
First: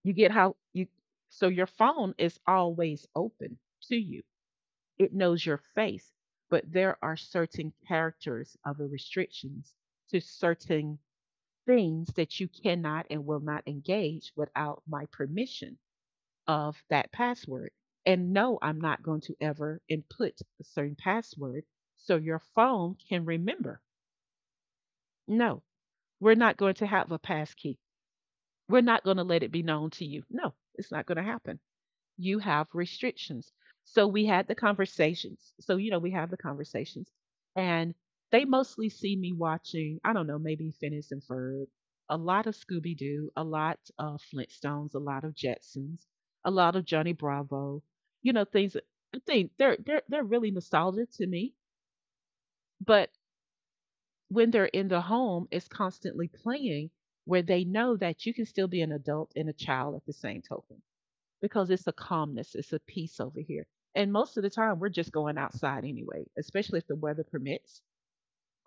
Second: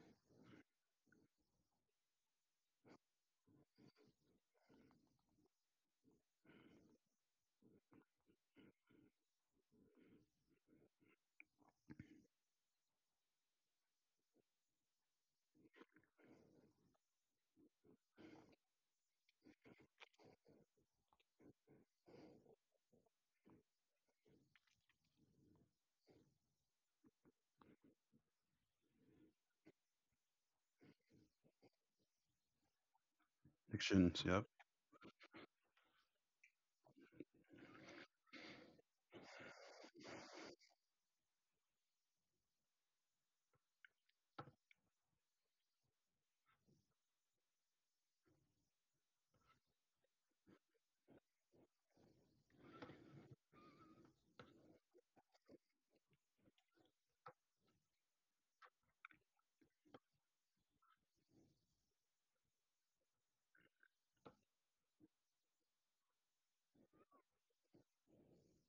A: You get how you, so your phone is always open to you, it knows your face, but there are certain characters of the restrictions to certain things that you cannot and will not engage without my permission of that password. And no, I'm not going to ever input a certain password so your phone can remember. No, we're not going to have a passkey. We're not going to let it be known to you. No, it's not going to happen. You have restrictions. So
B: Fictions.
A: we
B: Yep.
A: had the conversations. So, we have the conversations. And they mostly see me watching, I don't know, maybe Phineas and Ferb, a lot of Scooby Doo, a lot of Flintstones, a lot of Jetsons, a lot of Johnny Bravo, you know, things that- I think they're really nostalgic to me. But when they're in the home, it's constantly playing where they know that you can still be an adult and a child at the same token because it's a calmness, it's a peace over here. And most of the time, we're just going outside anyway, especially if the weather permits,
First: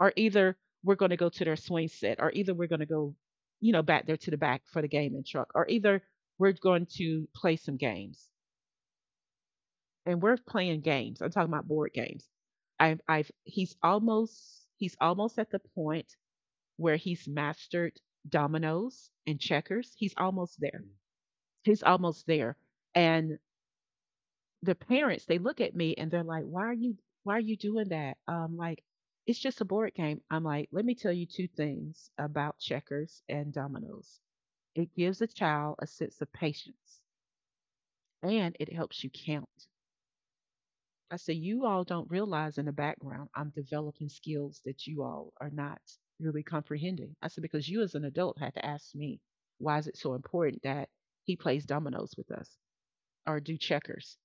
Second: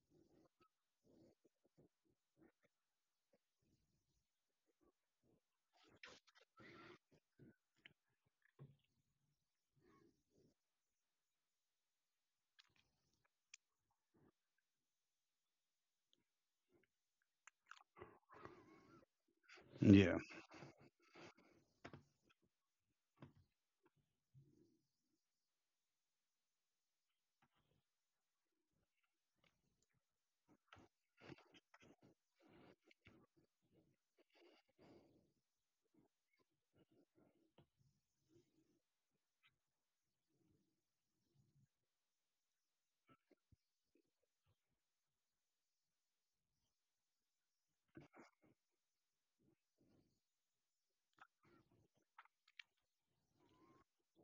A: or either we're going to go to their swing set, or either we're going to go, you know, back there to the back for the gaming truck, or either we're going to play some games. And we're playing games. I'm talking about board games. I've he's almost at the point where he's mastered dominoes and checkers. He's
B: Yeah.
A: almost there. He's almost there. And the parents, they look at me and they're like, "Why are you doing that?" Like it's just a board game. I'm like, "Let me tell you two things about checkers and dominoes. It gives a child a sense of patience and it helps you count." I say, "You all don't realize in the background I'm developing skills that you all are not really comprehending." I said because you as an adult had to ask me, "Why is it so important that he plays dominoes with us or do checkers?"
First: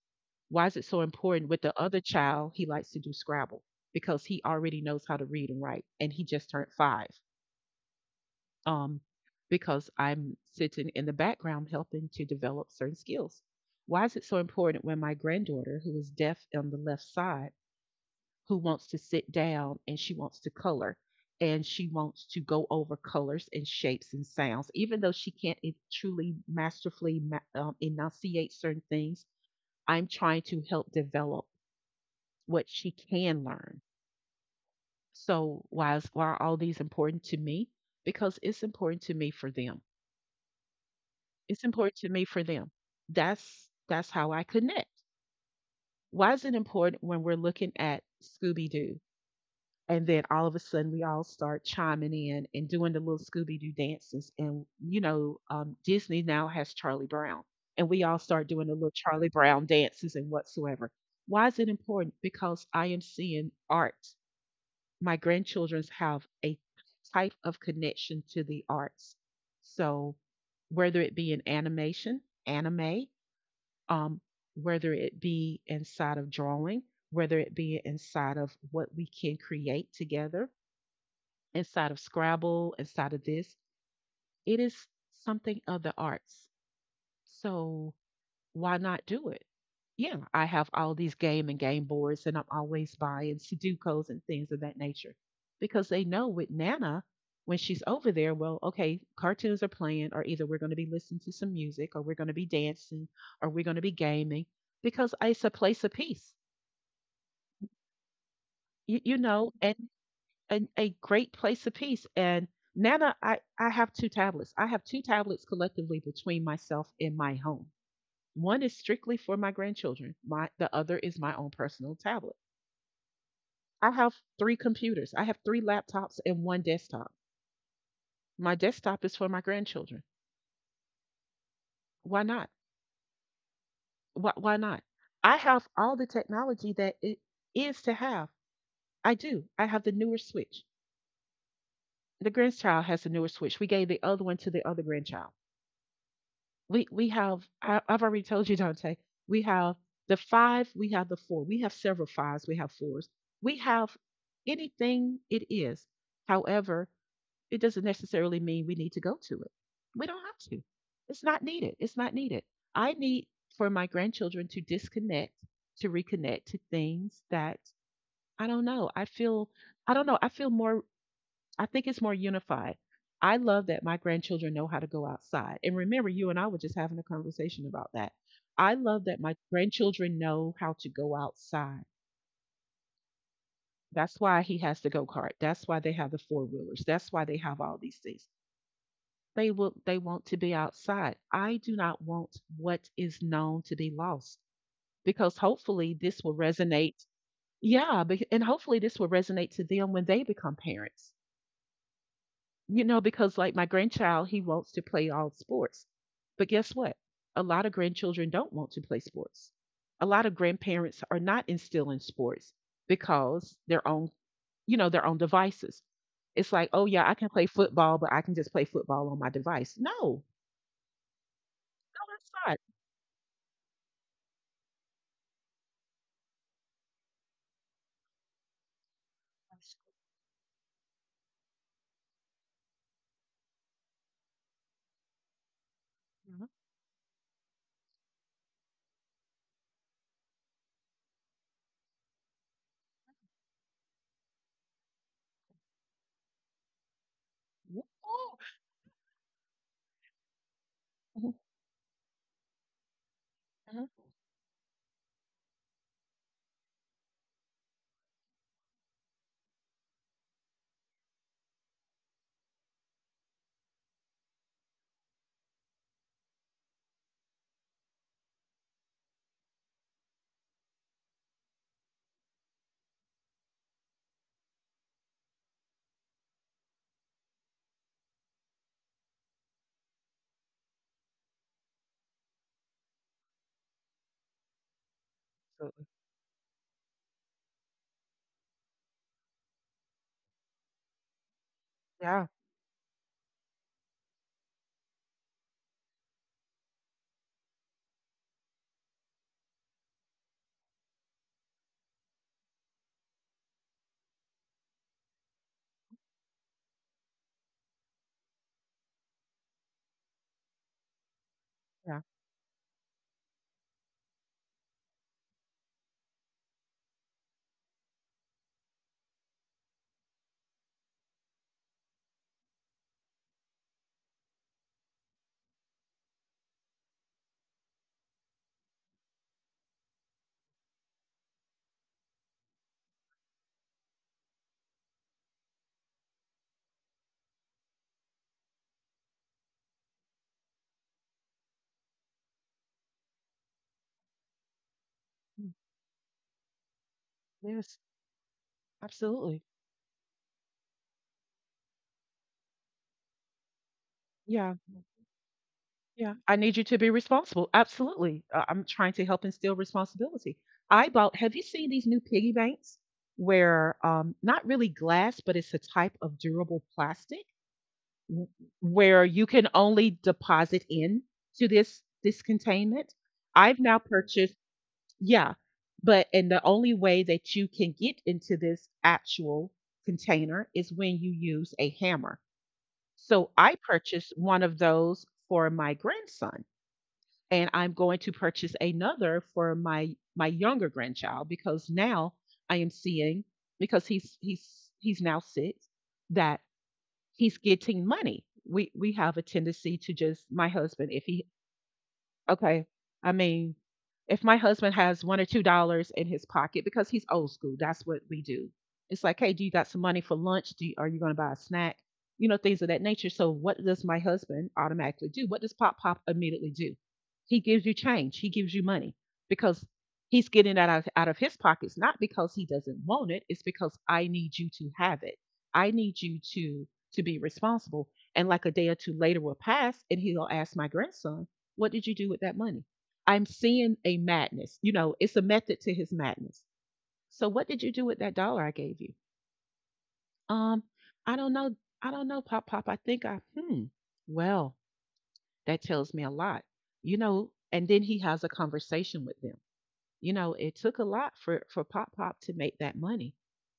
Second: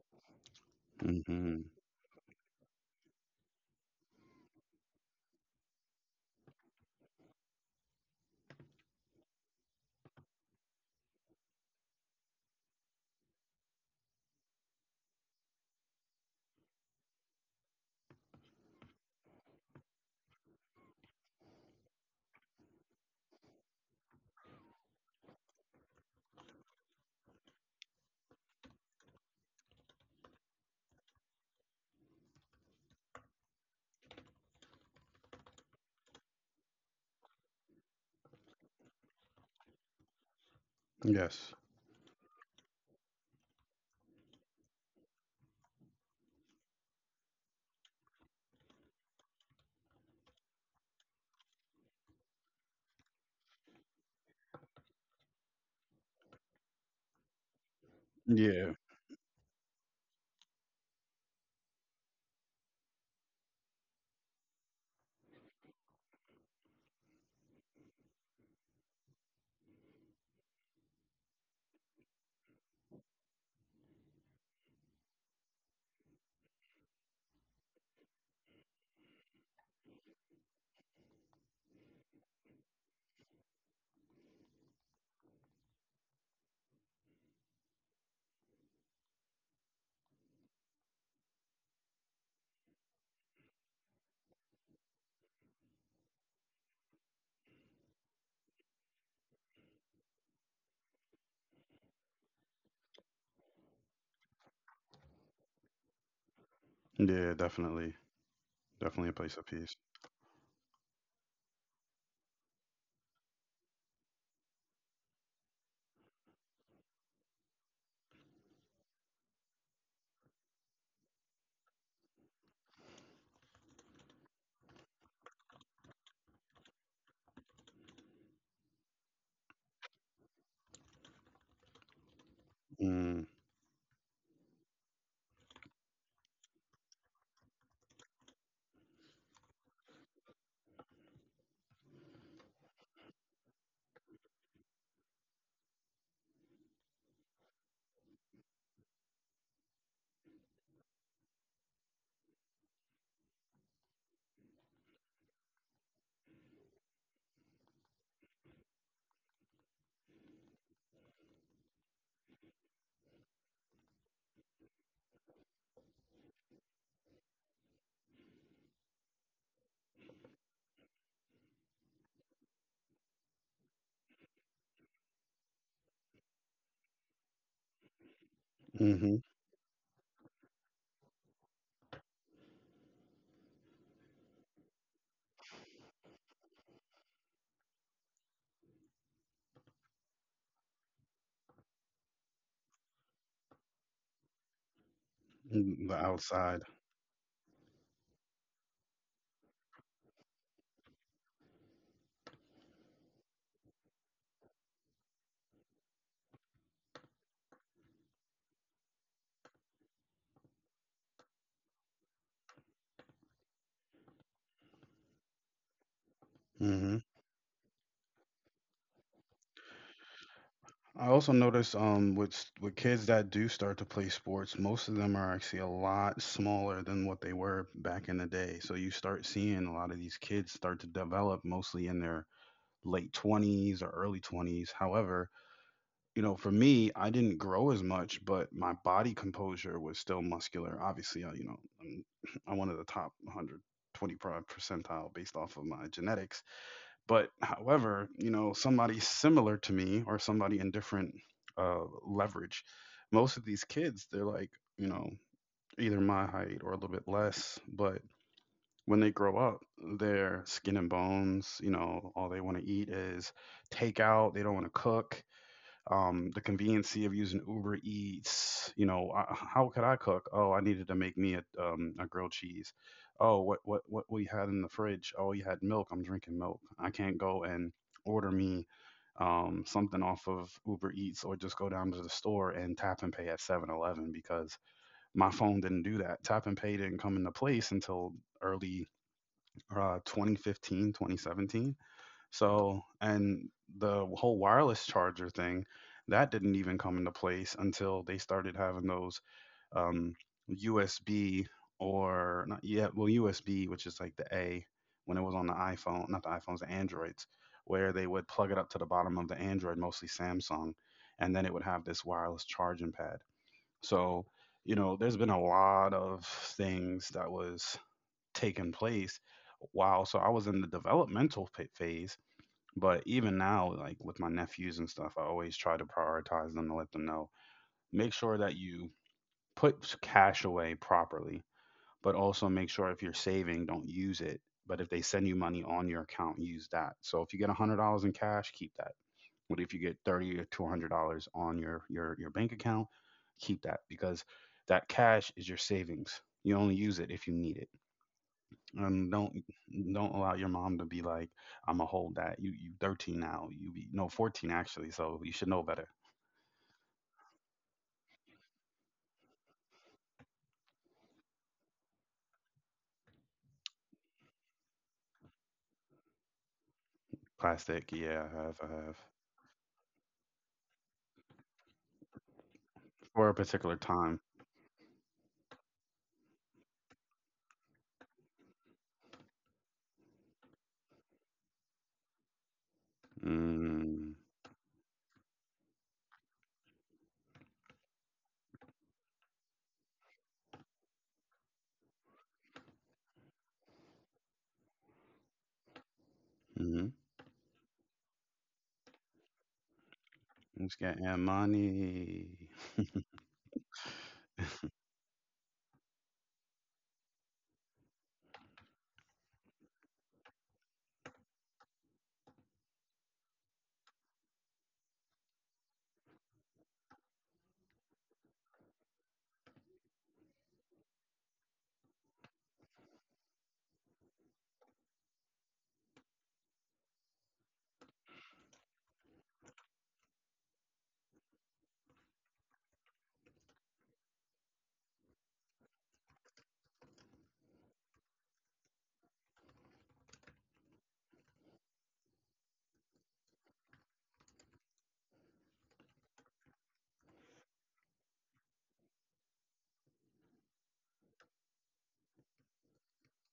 A: Why is it so important with
B: Mm-hmm.
A: the other child? He likes to do Scrabble because he already knows how to read and write, and he just turned 5. Um, because I'm sitting in the background helping to develop certain skills. Why is it so important when my granddaughter, who is deaf on the left side, who wants to sit down and she wants to color and she wants to go over colors and shapes and sounds, even though she can't truly masterfully enunciate certain things? I'm trying to help develop what she can learn. So why are all these important to me? Because it's important to me for them.
B: Yes.
A: It's important to me for them. That's how I connect. Why is it important when we're looking at Scooby Doo and then all of a sudden we all start chiming in and doing the little Scooby Doo dances and Disney now has Charlie Brown and we all start doing the
B: Yeah.
A: little Charlie Brown dances and whatsoever. Why is it important? Because I am seeing art. My grandchildren have a type of connection to the arts. So, whether it be in animation, anime, um, whether it be inside of drawing, whether it be inside of what we can create together, inside of Scrabble, inside of this, it is something of the arts. So, why not do it? Yeah, I have all these game and game boards, and I'm always buying Sudokus and things of that nature because they know with Nana, when she's over there, well, okay, cartoons are playing, or either we're going to be listening to some music, or we're going to be dancing, or we're going to be gaming because it's a place of peace,
B: Yeah. Definitely.
A: you,
B: Definitely
A: you
B: a place of
A: know, and,
B: peace.
A: and a great place of peace. And Nana, I have two tablets. I have two tablets collectively between myself and my home. One is strictly for my grandchildren. My the other is my own personal tablet. I have three computers. I have three laptops and one desktop. My desktop is for my grandchildren. Why not?
B: Mm.
A: Why not? I have all the technology that it is to have. I do. I have the newer Switch. The grandchild has the newer Switch. We gave the other one to the other grandchild. I've already told you, Dante. We have the five. We have the four. We have several fives. We have fours. We have anything it is. However, it doesn't necessarily mean we need to go to it. We don't have to. It's not needed. It's not needed. I need for my grandchildren to disconnect, to reconnect to things that I don't know. I feel I don't know. I feel more I think it's more unified. I love that my grandchildren know how to go outside. And remember, you and I were just having a conversation about that. I love that
B: Mm-hmm.
A: my grandchildren know how to go outside. That's why he has the go-kart. That's why they have the four-wheelers. That's why they have all these things. They want to be outside. I do not want what is known to be lost because
B: Mm,
A: hopefully
B: the
A: this will
B: outside.
A: resonate. Yeah, and hopefully this will resonate to them when they become parents. You know, because like my grandchild, he wants to play all sports. But guess what? A lot of grandchildren don't want to play sports. A lot of grandparents are not instilling sports because they're on their own devices. It's like, oh yeah,
B: Mhm.
A: I can play football, but I can just play football on my device. No, no,
B: I also notice
A: that's
B: with
A: not.
B: with kids that do start to play sports, most of them are actually a lot smaller than what they were back in the day. So you start seeing a lot of these kids start to develop mostly in their late 20s or early 20s. However, you know,
A: Mhm.
B: for me, I didn't grow as much, but my body composure was still muscular. Obviously, I, you know, I'm, <laughs> <clears throat> I'm one of the top 120 percentile based off of my genetics. But
A: Yeah.
B: however,
A: Oh,
B: somebody similar to me or somebody in different
A: mhm,
B: leverage, most of these
A: mhm.
B: kids, they're like, you know, either my height or a little bit less. But when they grow up, they're skin and bones. All they want to eat is takeout. They don't want to cook the conveniency of using Uber Eats. How could I cook? Oh, I needed to make me a grilled cheese. Oh, what we had in the fridge? Oh, you had milk. I'm drinking milk. I can't go and order me something off of Uber Eats, or just go down to the store and tap and pay at 7-Eleven because my phone didn't
A: Absolutely.
B: do that. Tap and pay didn't come into place until early 2015, 2017.
A: Yeah,
B: And the whole wireless charger thing, that didn't even come into place until they started having those um, USB, or not yet, well, USB, which is like the A when it was on the iPhone, not the iPhones, the Androids, where they would plug it up to the bottom of the Android, mostly Samsung, and then it would have this
A: yeah.
B: wireless charging pad. So, there's been a lot of things that was taking place. Wow. So I was in the developmental phase, but even now, like with my nephews and stuff, I always try to prioritize them to let them know. Make sure that you put cash away properly, but also make sure if you're saving, don't use it. But if they send you money on your account, use that. So if you get $100 in cash, keep that. But if you get $30 or $200 on your bank account, keep that, because that cash is
A: Mm,
B: your savings. You only use it if you need it,
A: yes,
B: and don't
A: absolutely.
B: don't allow your mom to be like, I'm gonna hold that. You 13 now, you be, no, 14,
A: Yeah.
B: actually, so you should know better.
A: Yeah, I need you to be responsible. Absolutely. I'm trying to help instill responsibility. I bought, have you seen these new piggy banks where not really glass, but it's a type of durable plastic
B: Plastic, yeah,
A: w-
B: I have, I have.
A: where you can only deposit in to this containment?
B: For a
A: I've
B: particular
A: now
B: time.
A: purchased, yeah, but and the only way that you can get into this actual container is when you use a hammer. So I purchased
B: Mm.
A: one of those for my grandson, and I'm going to purchase another for my younger grandchild because now I am seeing because he's now 6 that
B: Mm-hmm.
A: he's getting money. We have a tendency to, just my
B: It's
A: husband, if he
B: getting money.
A: okay. I mean, if my husband has $1 or $2 in his pocket because he's old school, that's what we do. It's like, hey, do you got some money for lunch? Do you, are you going to buy a snack? You know, things of that nature. So, what does my husband automatically do? What does Pop Pop immediately do? He gives you change. He gives you money because he's getting that out of his pockets, not because he doesn't want it. It's because I need you to have it. I need you to be responsible. And like a day or two later will pass, and he'll ask my grandson, what did you do with that money? I'm seeing a madness. You know, it's a method to his madness. So what did you do with that dollar I gave you? Um, I don't know. I don't know, Pop Pop. I think I, well, that tells me a lot. You know, and then he has a conversation with them. You know, it took a lot for Pop Pop to make that money.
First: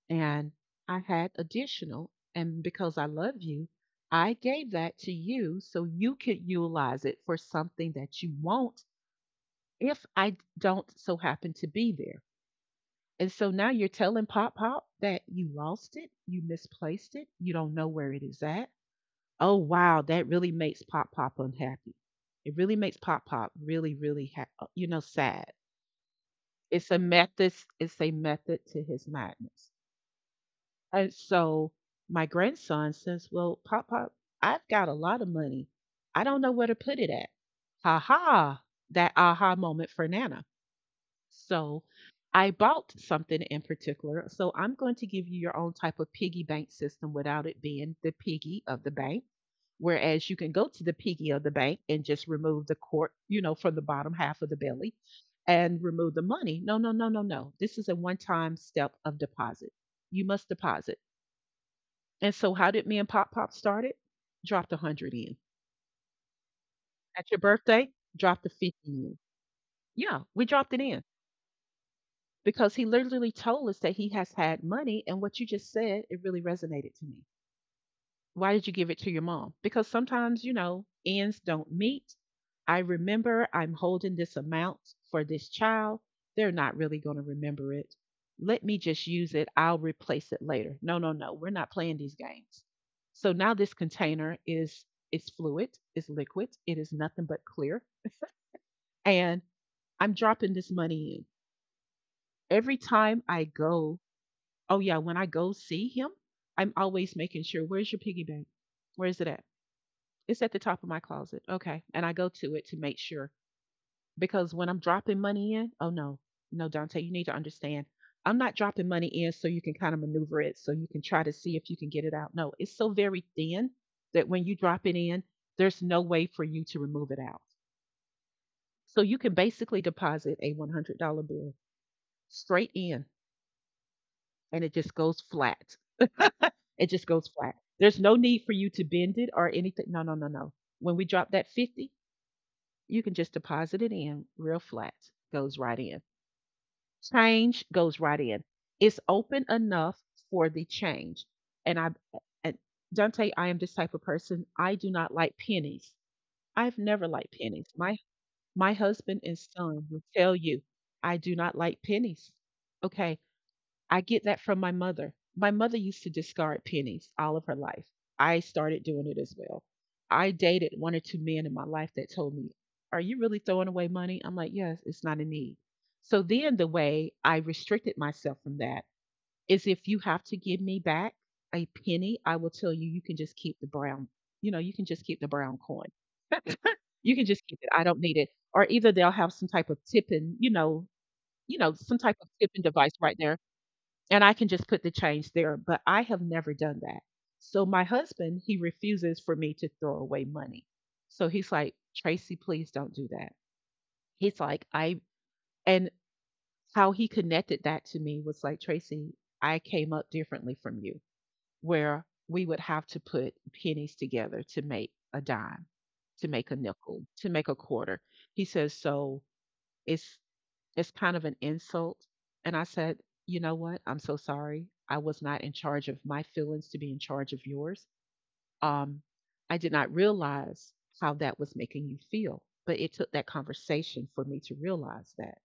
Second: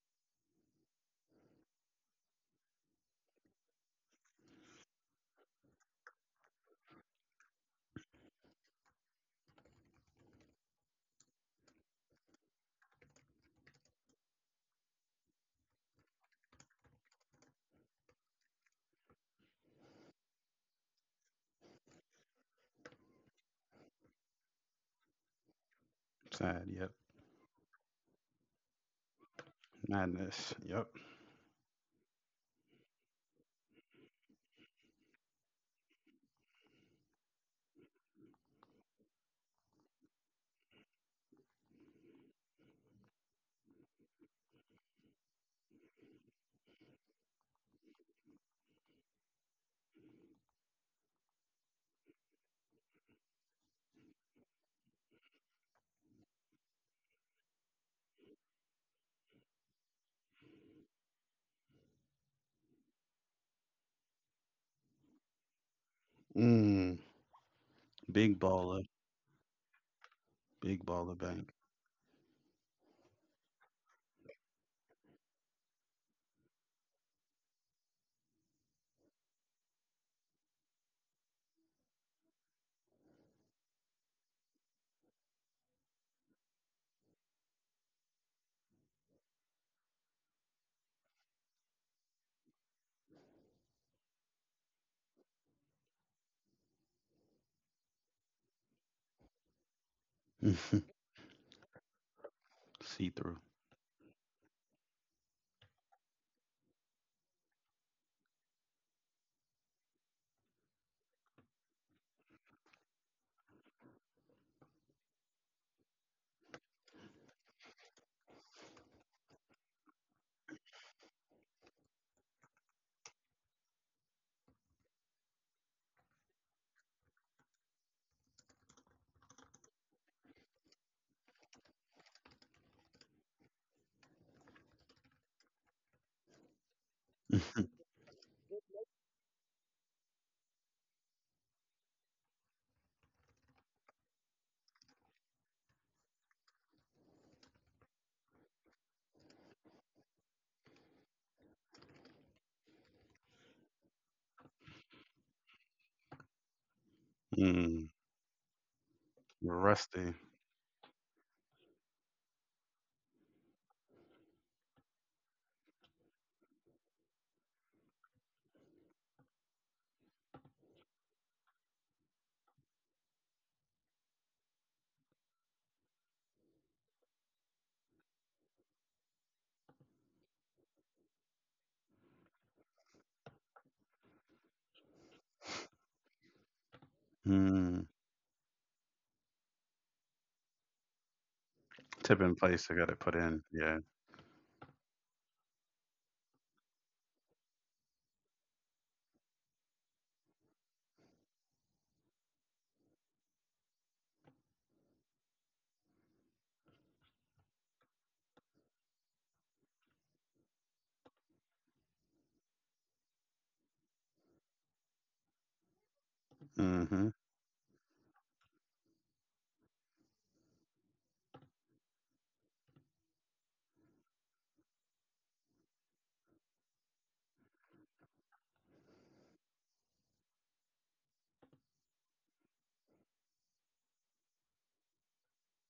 A: And I had additional, and because I love you, I gave that to you so you could utilize it for something that you want if I don't so happen to be there. And so now you're telling Pop Pop that you lost it, you misplaced it, you don't know where it is at. Oh, wow, that really makes Pop Pop unhappy. It really makes Pop Pop really, really, sad.
B: Sad.
A: It's a
B: Yep.
A: method, it's a method to his madness.
B: Madness. Yep.
A: And so my grandson says, well, Pop Pop, I've got a lot of money. I don't know where to put it at. Ha ha, that aha moment for Nana. So I bought something in particular. So I'm going to give you your own type of piggy bank system without it being the piggy of the bank. Whereas you can go to the piggy of the bank and just remove the court, from the bottom half of the belly and remove the money. No, no, no, no, no. This is a one time step of deposit. You must deposit. And so how did me and Pop Pop start it? Dropped 100 in.
B: Mm.
A: At your birthday, dropped a
B: Big
A: 50
B: baller.
A: in. Yeah, we dropped it in.
B: Big baller bank.
A: Because he literally told us that he has had money. And what you just said, it really resonated to me. Why did you give it to your mom? Because sometimes, ends don't meet. I remember I'm holding this amount for this child. They're not really going to remember it. Let me just use it. I'll replace it later. No, no, no. We're not playing these games. So now this container is, it's fluid, it's liquid, it is nothing but clear. And I'm dropping this
B: <laughs>
A: money in. Every
B: See
A: time I
B: through.
A: go. Oh yeah, when I go see him, I'm always making sure, where's your piggy bank? Where is it at? It's at the top of my closet. Okay. And I go to it to make sure because when I'm dropping money in, oh no. No, Dante, you need to understand. I'm not dropping money in so you can kind of maneuver it so you can try to see if you can get it out. No, it's so very thin that when you drop it in, there's no way for you to remove it out. So you can basically deposit a $100 bill straight in, and it just goes flat. It just goes flat.
B: <laughs>
A: There's no need for you to bend it or anything. No, no, no, no. When we drop that 50, you can just deposit it in real flat. Goes right in. Change goes right in. It's open enough for the change. And I and Dante, I am this type of person. I do not like pennies. I've never liked pennies.
B: Mm.
A: My husband and son
B: Rusty.
A: will tell you I do not like pennies. Okay. I get that from my mother. My mother used to discard pennies all of her life. I started doing it as well. I dated one or two men in my life that told me, are you really throwing away money? I'm like, yes, it's not a need. So then the way I restricted myself from that is if you have to give me back a penny, I will tell you, you can just keep the brown, you can just keep the brown coin. You can just keep
B: Mm.
A: it. I don't need it. Or either they'll have some type of tipping,
B: Tip
A: some
B: in
A: type of
B: place, I
A: tipping
B: got it, put
A: device right
B: in,
A: there,
B: yeah.
A: and I can just put the change there. But I have never done that. So my husband, he refuses for me to throw away money. So he's like, Tracy, please don't do that. He's like, I, and how he connected that to me was like, Tracy, I came up differently from you, where we would have to put pennies together to make a dime, to make a
B: Mm-hmm.
A: nickel, to make a quarter. He says, so it's it's kind of an insult. And I said, you know what? I'm so sorry. I was not in charge of my feelings to be in charge of yours. Um, I did not realize how that was making you feel, but it took that conversation for me to realize that.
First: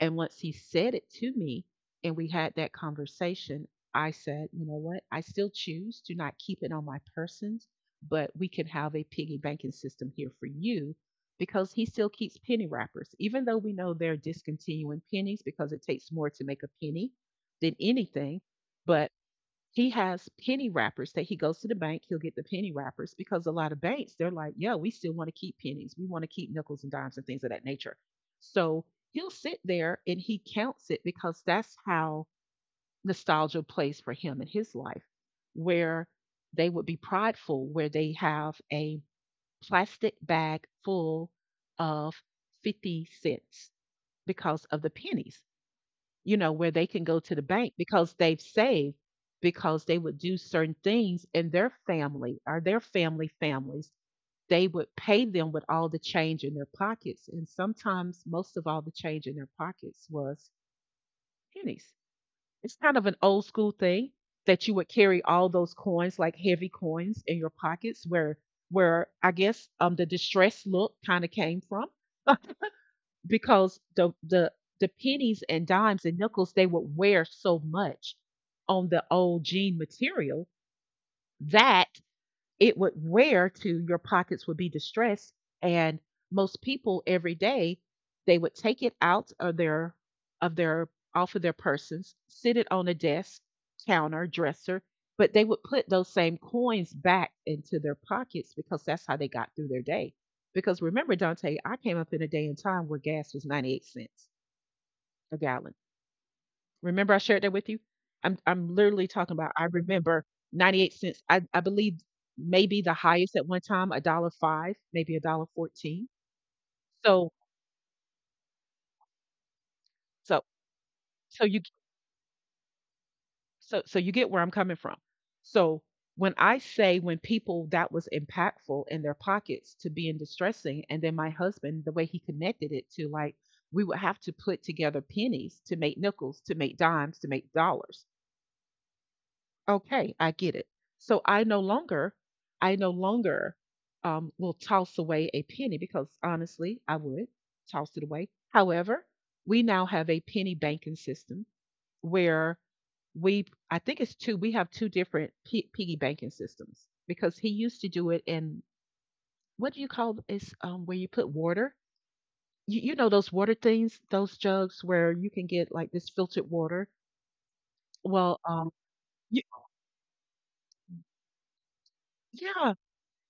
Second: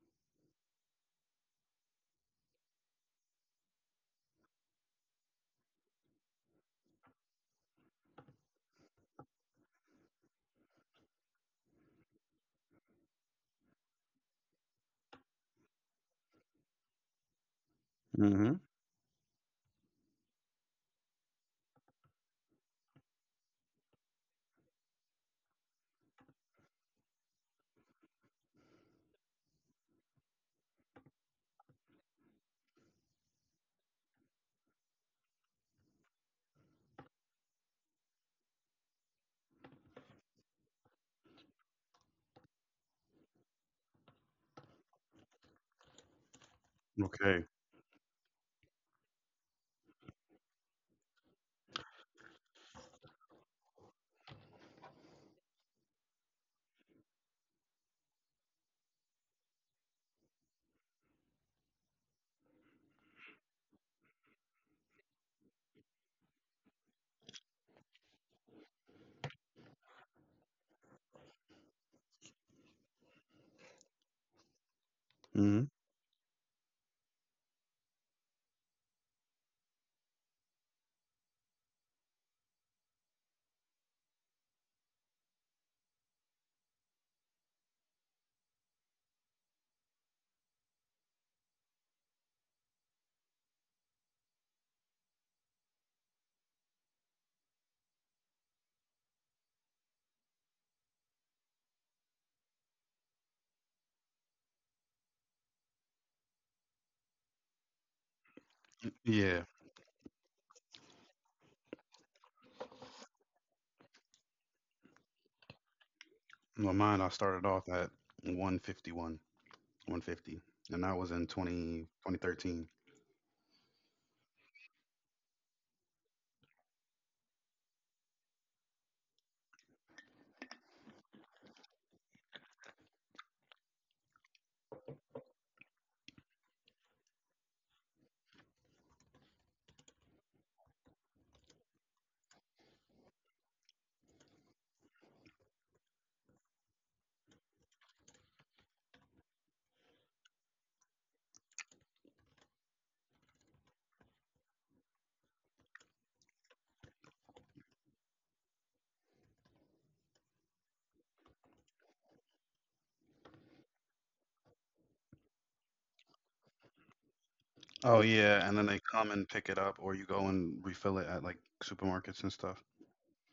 A: And once he said it to me and we had that conversation, I said, you know what? I still choose to not keep it on my persons, but we can have a piggy banking system here for you because he still keeps penny wrappers, even though we know they're discontinuing pennies because it takes more to make a penny than anything.
B: Mm-hmm.
A: But he has penny wrappers that he goes to the bank, he'll get the penny wrappers because a lot of banks, they're like, yo, we still want to keep pennies. We want to keep nickels and dimes and things of that nature. So he'll sit there and he counts it because that's how nostalgia plays for him in his life, where they would be prideful, where they have a plastic bag full of 50 cents because of the pennies, where they can go to the
B: Okay.
A: bank because they've saved, because they would do certain things in their family or their family families. They would pay them with all the change in their pockets. And sometimes most of all the change in their pockets was pennies. It's kind of an old school thing that you would carry all those coins, like heavy coins in your pockets where I guess the distress look kind of came from because the pennies and
B: Mm-hmm.
A: dimes and nickels they would wear so much on the old jean material that it would wear to your pockets would be distressed. And most people every day, they would take it out of their off of their persons, sit it on a desk, counter, dresser, but they would put those same coins back into their pockets because that's how they got through their day. Because remember, Dante, I came up in a day and time where gas was 98 cents a gallon. Remember I shared that with you? I'm literally talking
B: Yeah.
A: about I remember 98 cents. I believe maybe the highest at one time, a dollar five, maybe a dollar 14.
B: Well, mine, I
A: So
B: started off at 151, 150,
A: so
B: and that was in
A: so you
B: 20 2013.
A: so you get where I'm coming from. So when I say when people that was impactful in their pockets to being distressing, and then my husband, the way he connected it to like we would have to put together pennies to make nickels, to make dimes, to make dollars. Okay, I get it. So I no longer will toss away a penny because honestly, I would toss it away. However, we now have a penny banking system where we, I think it's two, we have two different piggy banking systems because he used to do it in, what do you call it's where you put water? You know those water things, those jugs where you can get like this filtered water.
B: Oh,
A: Well,
B: yeah. And then they come and
A: you,
B: pick it up, or you go and refill it at like supermarkets and stuff.
A: yeah,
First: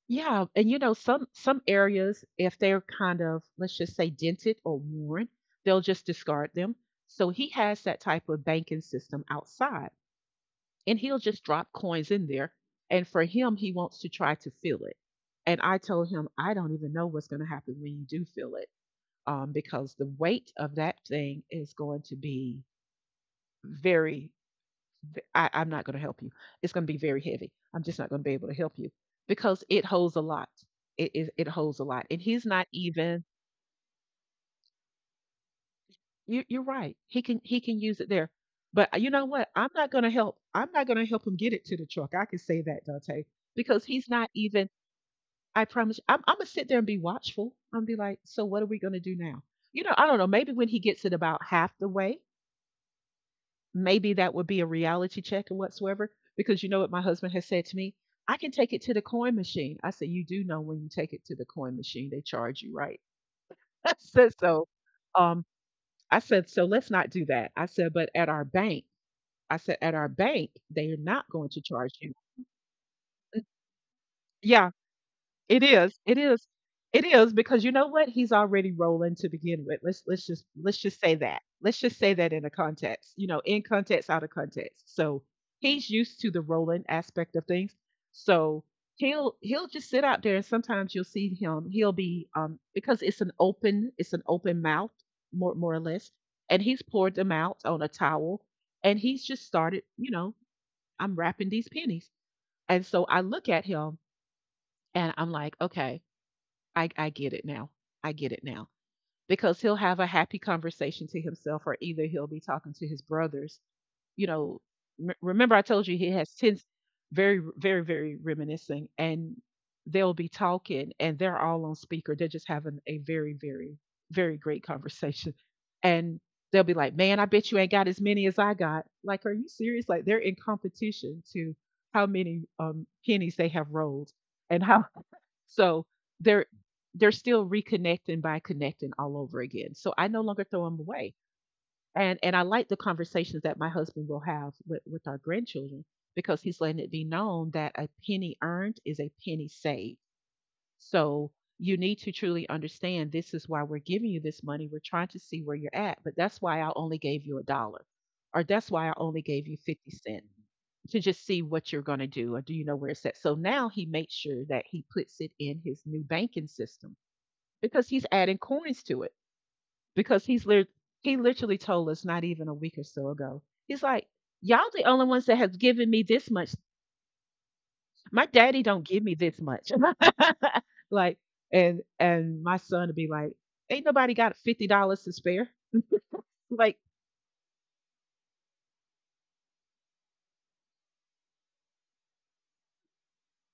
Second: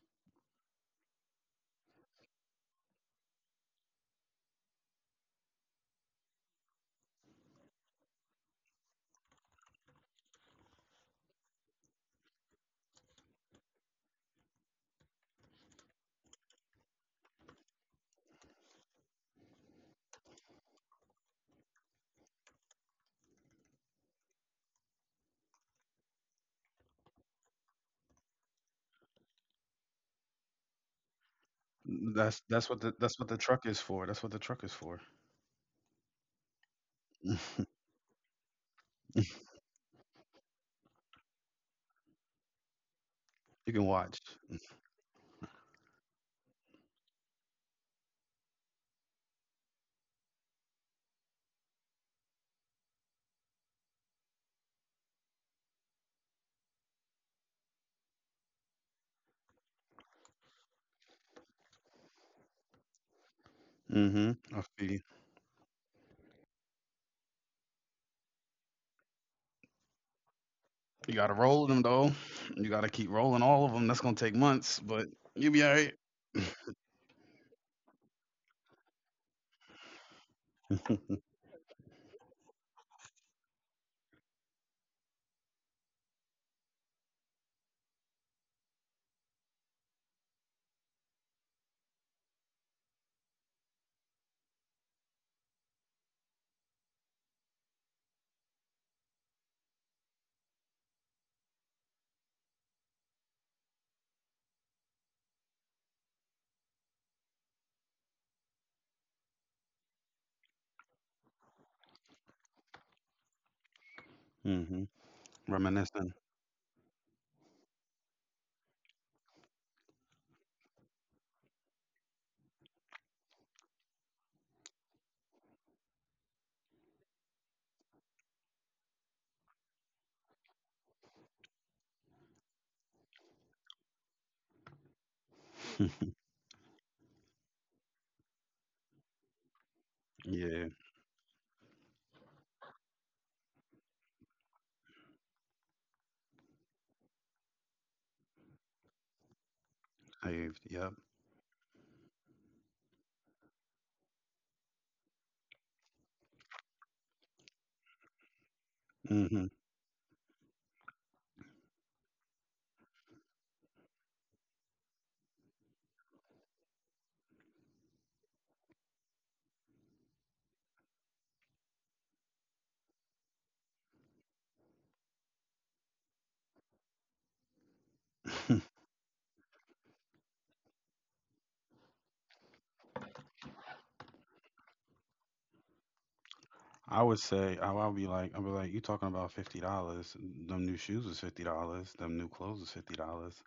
A: yeah, and some areas, if they're kind of, let's just say, dented or worn, they'll just discard them. So he has that type of banking system outside, and he'll just drop coins in there. And for him, he wants to try to fill it. And I told him, I don't even know what's going to happen when you do fill it, because the weight of that thing is going to be very. I'm not going to help you. It's going to be very heavy. I'm just not going to be able to help you because it holds a lot. It holds a lot. And he's not
B: That's
A: even,
B: what the truck is for. That's what the truck is for.
A: you're right. He can
B: <laughs>
A: use it there. But you know what? I'm not going to help. I'm not going to help him get it to the truck. I can say that, Dante,
B: You can
A: because he's
B: watch.
A: not even, I promise, I'm going to sit there and be watchful. I'm going to be like, so what are we going to do now? You know, I don't know. Maybe when he gets it about half the way, maybe that would be a reality check and whatsoever. Because you know what my husband has said to me? I can take it to the coin machine. I said, you do know when you take it to the coin machine, they charge you, right? <laughs> I
B: Hmm,
A: said,
B: I
A: so,
B: feel you.
A: um, I said, so let's not do that. I said, but at our bank, I said, at our bank, they are
B: You
A: not
B: gotta
A: going to
B: roll them
A: charge
B: though.
A: you.
B: You gotta keep rolling
A: <laughs>
B: all of them. That's gonna take
A: Yeah.
B: months, but you'll be
A: It
B: all right.
A: is. It is. It is because you know what? He's already rolling to begin with. Let's just say that. Let's just say that in a context. You know, in context, out of context. So he's used to the rolling aspect of things. So he'll just sit out there and sometimes you'll see him he'll be because it's an open mouth more or less, and he's poured them out on a towel, and he's just started, I'm wrapping these pennies. And so I look at him and I'm like, okay, I get it now. I get it now because he'll have a happy conversation to himself, or either he'll be talking to his brothers. You know,
B: Mm-hmm.
A: m-
B: <laughs>
A: remember I told you he
B: Reminiscing.
A: has tense, very very very reminiscing, and they'll be talking, and they're all on speaker. They're just having a very very very great conversation, and they'll be like, "Man, I bet you ain't got as many as I got." Like, are you serious? Like they're in competition to how many pennies they have rolled and how. So
B: <laughs>
A: they're they're still reconnecting by connecting all over again. So I no longer throw
B: Yeah.
A: them away. And I like the conversations that my husband will have with our grandchildren because he's letting it be known that a penny earned is a penny saved,
B: Saved. Yep.
A: so you need to truly understand this is why we're giving you this money. We're trying to see where you're at, but that's why I only gave you a dollar, or that's why I only gave
B: Hmm.
A: you 50 cents to just see what you're going to do, or do you know where it's at? So now he makes sure that he puts it in his new banking system because he's adding coins to it. Because he literally told us not even a week or so ago, he's like, y'all the only ones that have given me this much. My daddy
B: <laughs>
A: don't give me this much. <laughs> Like, and my son would be like, ain't nobody got $50 to spare. Like,
B: I would say I would be like I'd be like, you talking about $50? Them new shoes was $50. Them new clothes was $50.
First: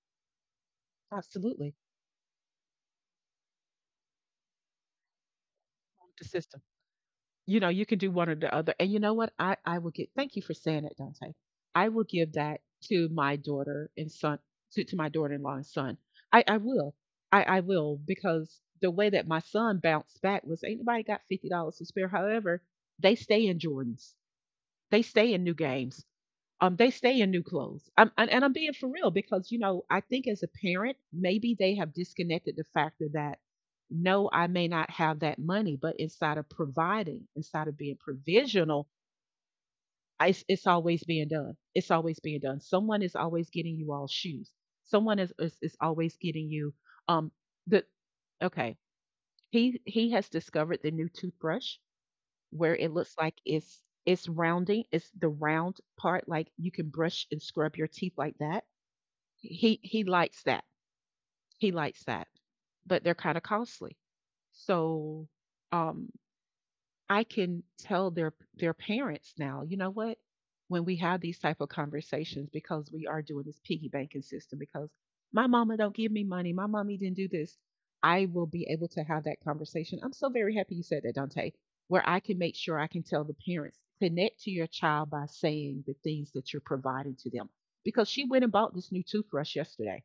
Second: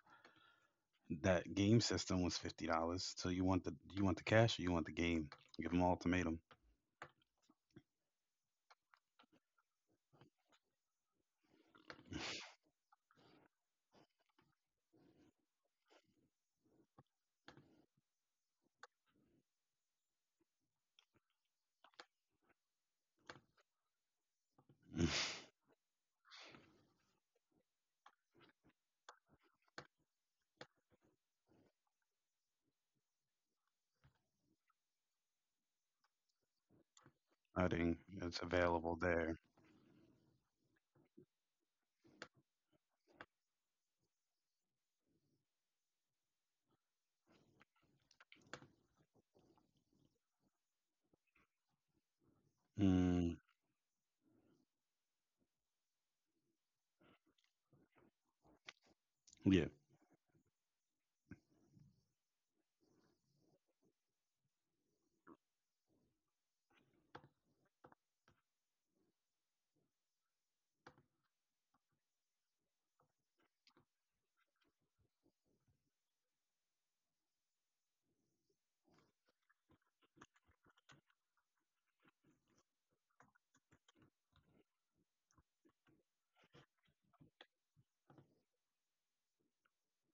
B: That
A: absolutely,
B: game system was $50. So you want the cash or you want the game? Give them
A: the
B: ultimatum.
A: system. You know, you can do one or the other. And you know what? I will get. Thank you for saying it, Dante. I will give that to my daughter and son, to my daughter-in-law and son. I will. I will because the way that my son bounced back was ain't nobody got $50 to spare. However, they stay in Jordans. They stay in
B: <laughs>
A: new games. They stay in new clothes. And I'm being for real because, you know, I think as a parent, maybe they have disconnected the factor that no, I may not have that money, but inside of providing,
B: I
A: inside of
B: think
A: being
B: it's
A: provisional,
B: available there.
A: it's always being done. It's always being done. Someone is always getting you all shoes. Someone is always getting you um the, okay. He has discovered the new toothbrush where it looks
B: Mm,
A: like it's rounding, it's the round part, like you can brush and scrub your teeth like that.
B: yeah.
A: He likes that. He likes that. But they're kind of costly. So um I can tell their parents now, you know what? When we have these type of conversations, because we are doing this piggy banking system, because my mama don't give me money, my mommy didn't do this, I will be able to have that conversation. I'm so very happy you said that, Dante, where I can make sure I can tell the parents, connect to your child by saying the things that you're providing to them. Because she went and bought this new toothbrush yesterday.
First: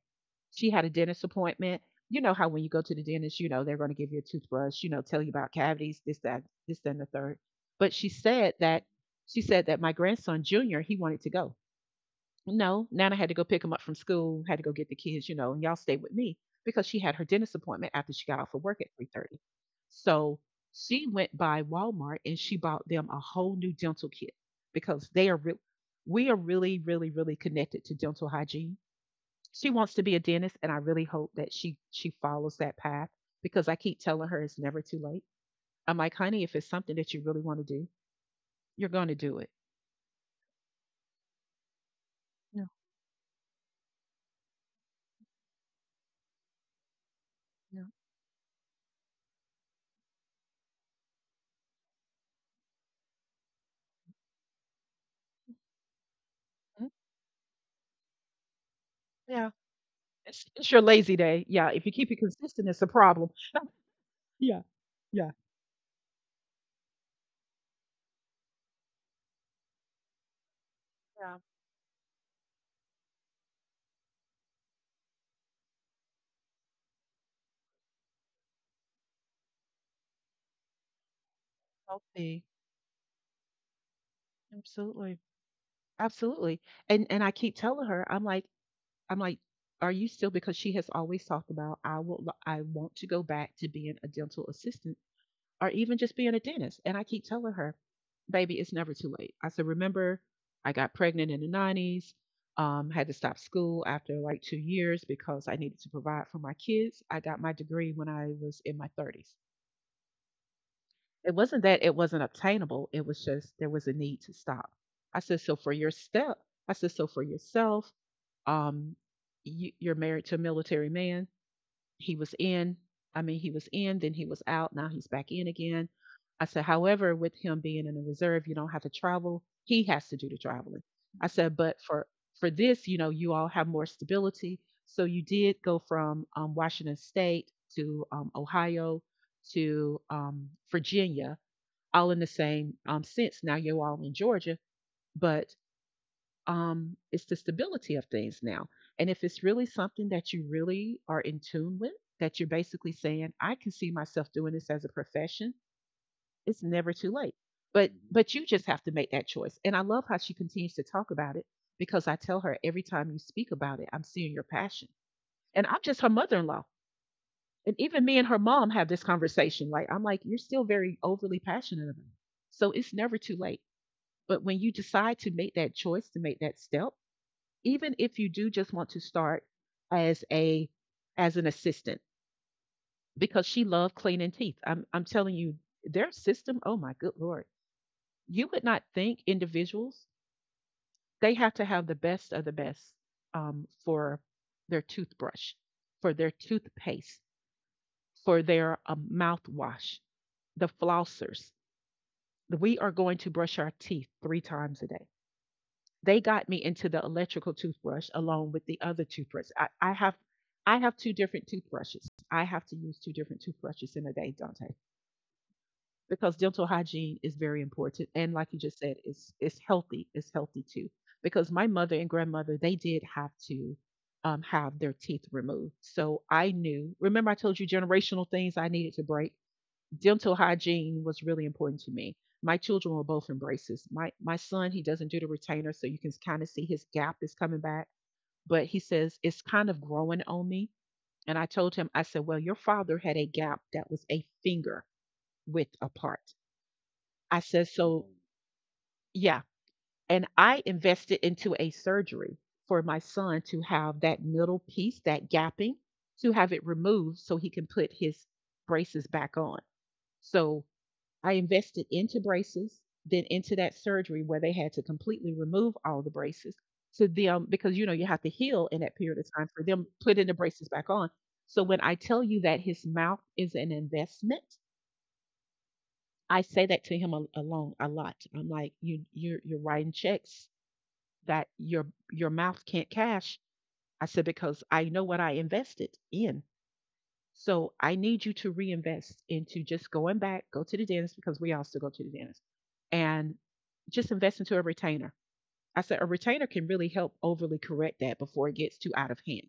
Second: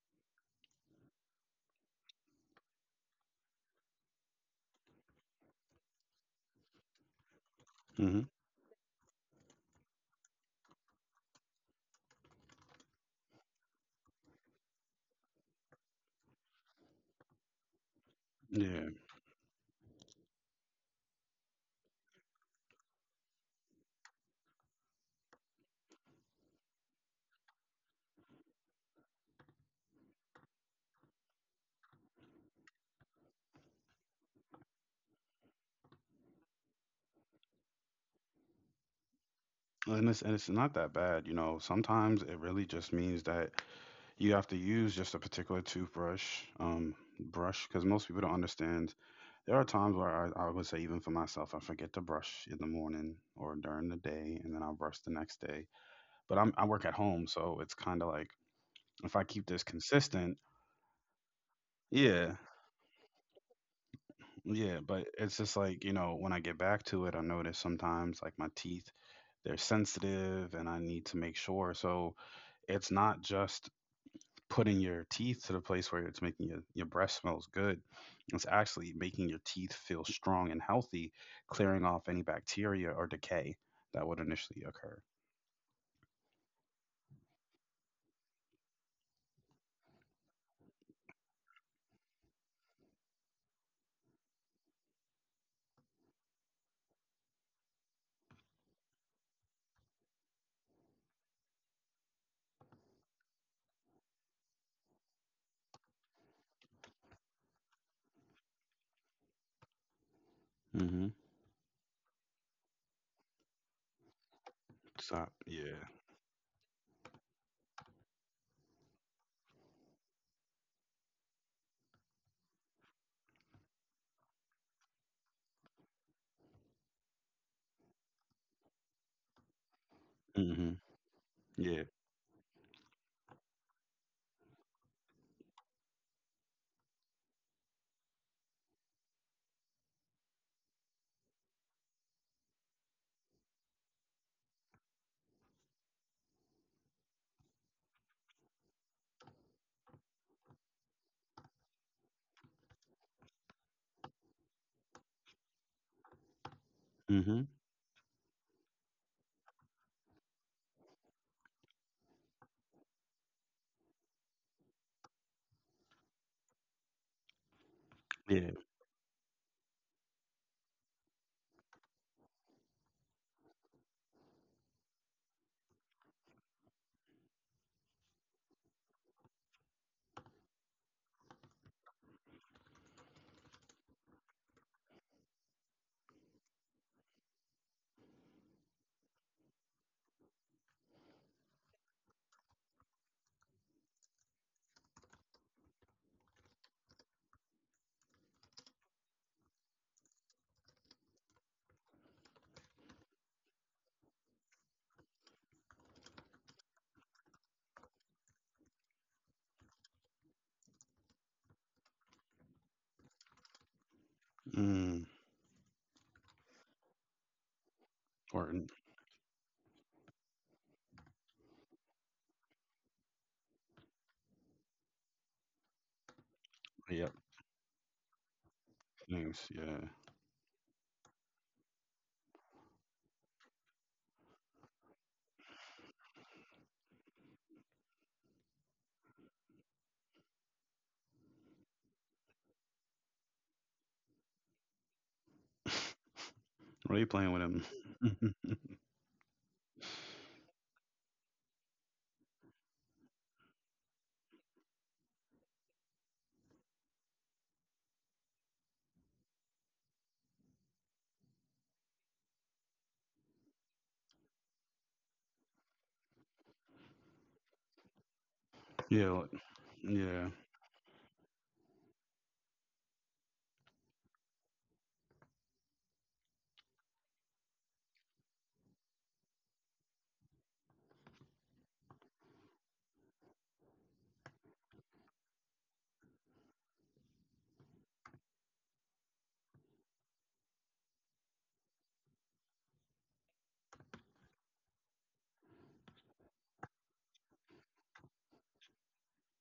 A: She had a dentist appointment. You know how when you go to the dentist, you know they're going to give you a toothbrush, you know, tell you about cavities, this, that, and the third. But she
B: Hmm.
A: said that she said that my grandson Junior, he wanted to go. No, Nana had to go pick him up from school, had to go get the kids, you know, and y'all stay with me because she had her dentist appointment after she got off of work
B: Yeah.
A: at 3:30. So she went by Walmart and she bought them a whole new dental kit because we are really, really, really connected to dental hygiene. She wants to be a dentist and I really hope that she follows that path because I keep telling her it's never too late. I'm like, honey, if it's something that you really want to do, you're going to do it.
B: And it's not that bad. Sometimes it really
A: Yeah.
B: just means that you have to use just a particular toothbrush, brush,
A: Yeah.
B: because most people don't understand. There are times where I would say, even for myself, I forget to brush in the morning or during the day, and then I'll brush the next day. But I work
A: Mhm.
B: at home, so it's kind of like if I keep
A: Yeah,
B: this consistent,
A: it's your lazy day. Yeah, if you keep it
B: yeah,
A: consistent it's a problem. Yeah,
B: yeah. But
A: yeah.
B: it's just like, when I get back to it, I notice sometimes like my teeth, they're sensitive and I need to
A: Yeah.
B: make sure. So it's not just putting your teeth to the place where it's making your breath smells good. It's actually making your teeth feel strong and healthy, clearing off any
A: Healthy.
B: bacteria or decay that would initially occur.
A: Absolutely. Absolutely. And I keep telling her, I'm like, I'm like, are you still, because she has always talked about, I want to go back to being a dental assistant or even just being a dentist. And I keep telling her, baby, it's never too late. I said, remember, I got pregnant in the 90s, had to stop school after like 2 years because I needed to provide for my kids. I got my degree when I was in my 30s.
B: Mm-hmm.
A: It wasn't that it wasn't obtainable, it was just there was a need to stop. I
B: So,
A: said, so for
B: yeah.
A: your step, I said, so for yourself, um, you're married to a military man. He was in. I mean, he was in, then he was out. Now he's back in again. I said, however, with him being in the reserve, you don't have to travel. He has to do the
B: Mm-hmm.
A: traveling. I said, but
B: Yeah.
A: for this, you know, you all have more stability. So you did go from Washington State to Ohio to Virginia, all in the same sense. Now you're all in Georgia, but it's the stability of things now. And if it's really something that you really are in tune with, that you're basically saying, I can see myself doing this as a profession, it's never too late.
B: Mm-hmm.
A: But mhm, but you just have to make that choice. And I love how she continues to talk about it, because I tell her every time you speak about it, I'm seeing your passion. And I'm just her mother-in-law. And even me and her
B: Yeah.
A: mom have this conversation. Like I'm like, you're still very overly passionate about it. So it's never too late. But when you decide to make that choice, to make that step, even if you do just want to start as a as an assistant, because she loved cleaning teeth. I'm telling you, their system, oh my good lord. You would not think individuals, they have to have the best of the best, for their toothbrush, for their toothpaste, for their mouthwash, the flossers. We are going to brush our teeth three times a day. They got me into the electrical toothbrush along with the other toothbrush. I have two different toothbrushes. I have to use two different toothbrushes in a day, Dante,
B: Mm.
A: because dental hygiene is very important. And like you
B: Or,
A: just said, it's healthy. It's healthy too. Because my mother and grandmother, they did have to have their teeth removed. So I knew.
B: yep.
A: Remember, I told you generational things I needed to break,
B: Thanks. Yeah.
A: dental hygiene was really important to me. My children were both in braces. My son, he doesn't do the retainer, so you can kind of see his gap is coming back. But he says it's kind of growing on me. And I told him, I said, well, your father had a gap that was a finger width apart.
B: What are you
A: I
B: playing with
A: said,
B: him?
A: so yeah. And I invested into a surgery for my son to have that middle piece, that gapping, to have it removed so he can put his braces back on. So I invested into braces, then into that surgery where they had to completely remove all the braces to them, because you know you have to heal in that
B: Yeah.
A: period of time for them putting the
B: Yeah.
A: braces back on. So when I tell you that his mouth is an investment, I say that to him alone a lot. I'm like, you're you're writing checks that your mouth can't cash. I said because I know what I invested in. So I need you to reinvest into just going back, go to the dentist because we all still go to the dentist, and just invest into a retainer. I said a retainer can really help overly correct that before it gets too out of hand.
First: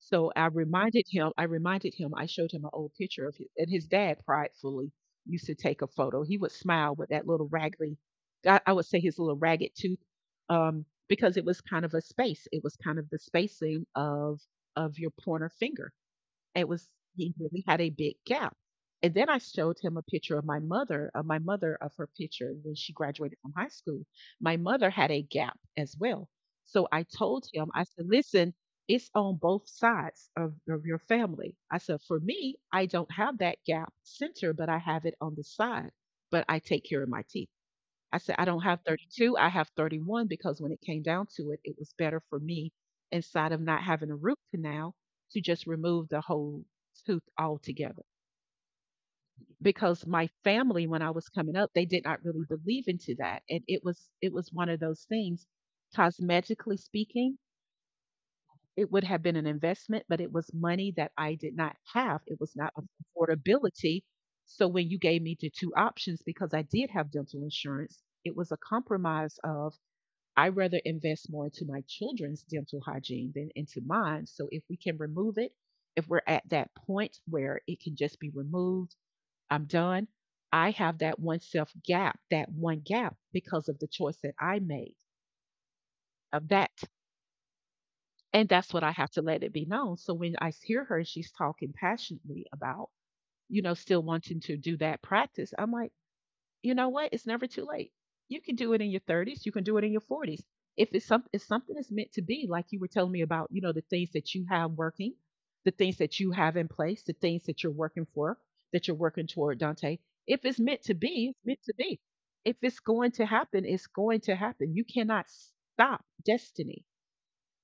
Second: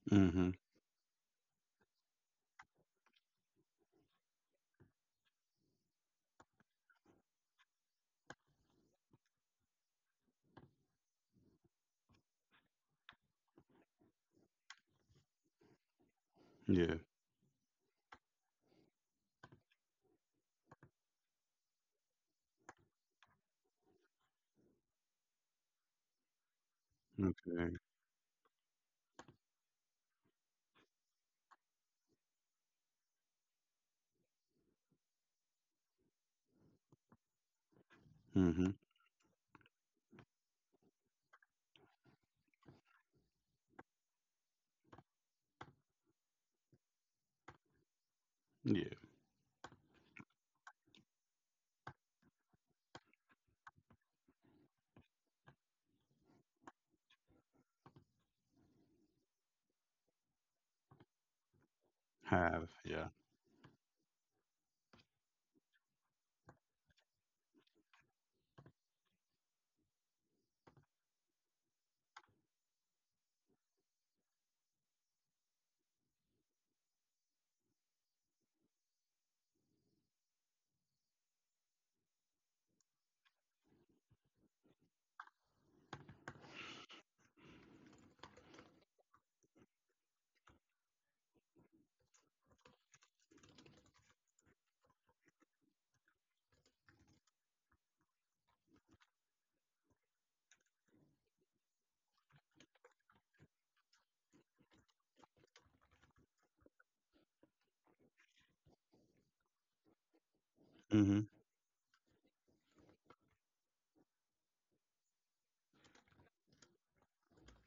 A: So I
B: Mm-hmm.
A: reminded him, I reminded him, I showed him an old picture of his, and his dad pridefully used to take a photo. He would smile with that little raggedy, I would say his little ragged tooth, because it was kind of a space. It was kind of the spacing of your pointer finger. It was
B: Yeah.
A: He really had a big gap. And then I showed him a picture of my mother, of my mother, of her picture when she graduated from high school. My mother had a gap as well. So I told him,
B: Okay.
A: I said, listen, it's on both sides of your family. I said, for me, I don't have that gap center, but I have it on the side, but I take care of my teeth. I said, I don't
B: Mm-hmm.
A: have 32, I have 31, because when it came down to it, it was better for me, inside of not having a root canal, to just remove the whole tooth altogether.
B: Yeah.
A: Because my family, when I was coming up, they did not really believe into that. And it was one of those things, cosmetically speaking, it would have been an investment, but it was money that I did not have. It was
B: Have.
A: not
B: Yeah.
A: affordability. So when you gave me the two options, because I did have dental insurance, it was a compromise of, I rather invest more into my children's dental hygiene than into mine. So if we can remove it, if we're at that point where it can just be removed, I'm done. I have that one self gap, that one gap, because of the choice that I made of that. And that's what I have to let it be known. So when I hear her, she's talking passionately about, you know, still wanting to do that practice. I'm like, you know what? It's never too late. You can do it in your 30s. You can do it in your 40s. If something is meant to be, like you were telling me about, you know, the things that you have working, the things that you have in place, the things that you're working for, that you're working toward, Dante. If it's meant to
B: Mm-hmm.
A: be, it's meant to be. If it's going to happen, it's going to happen. You cannot stop destiny.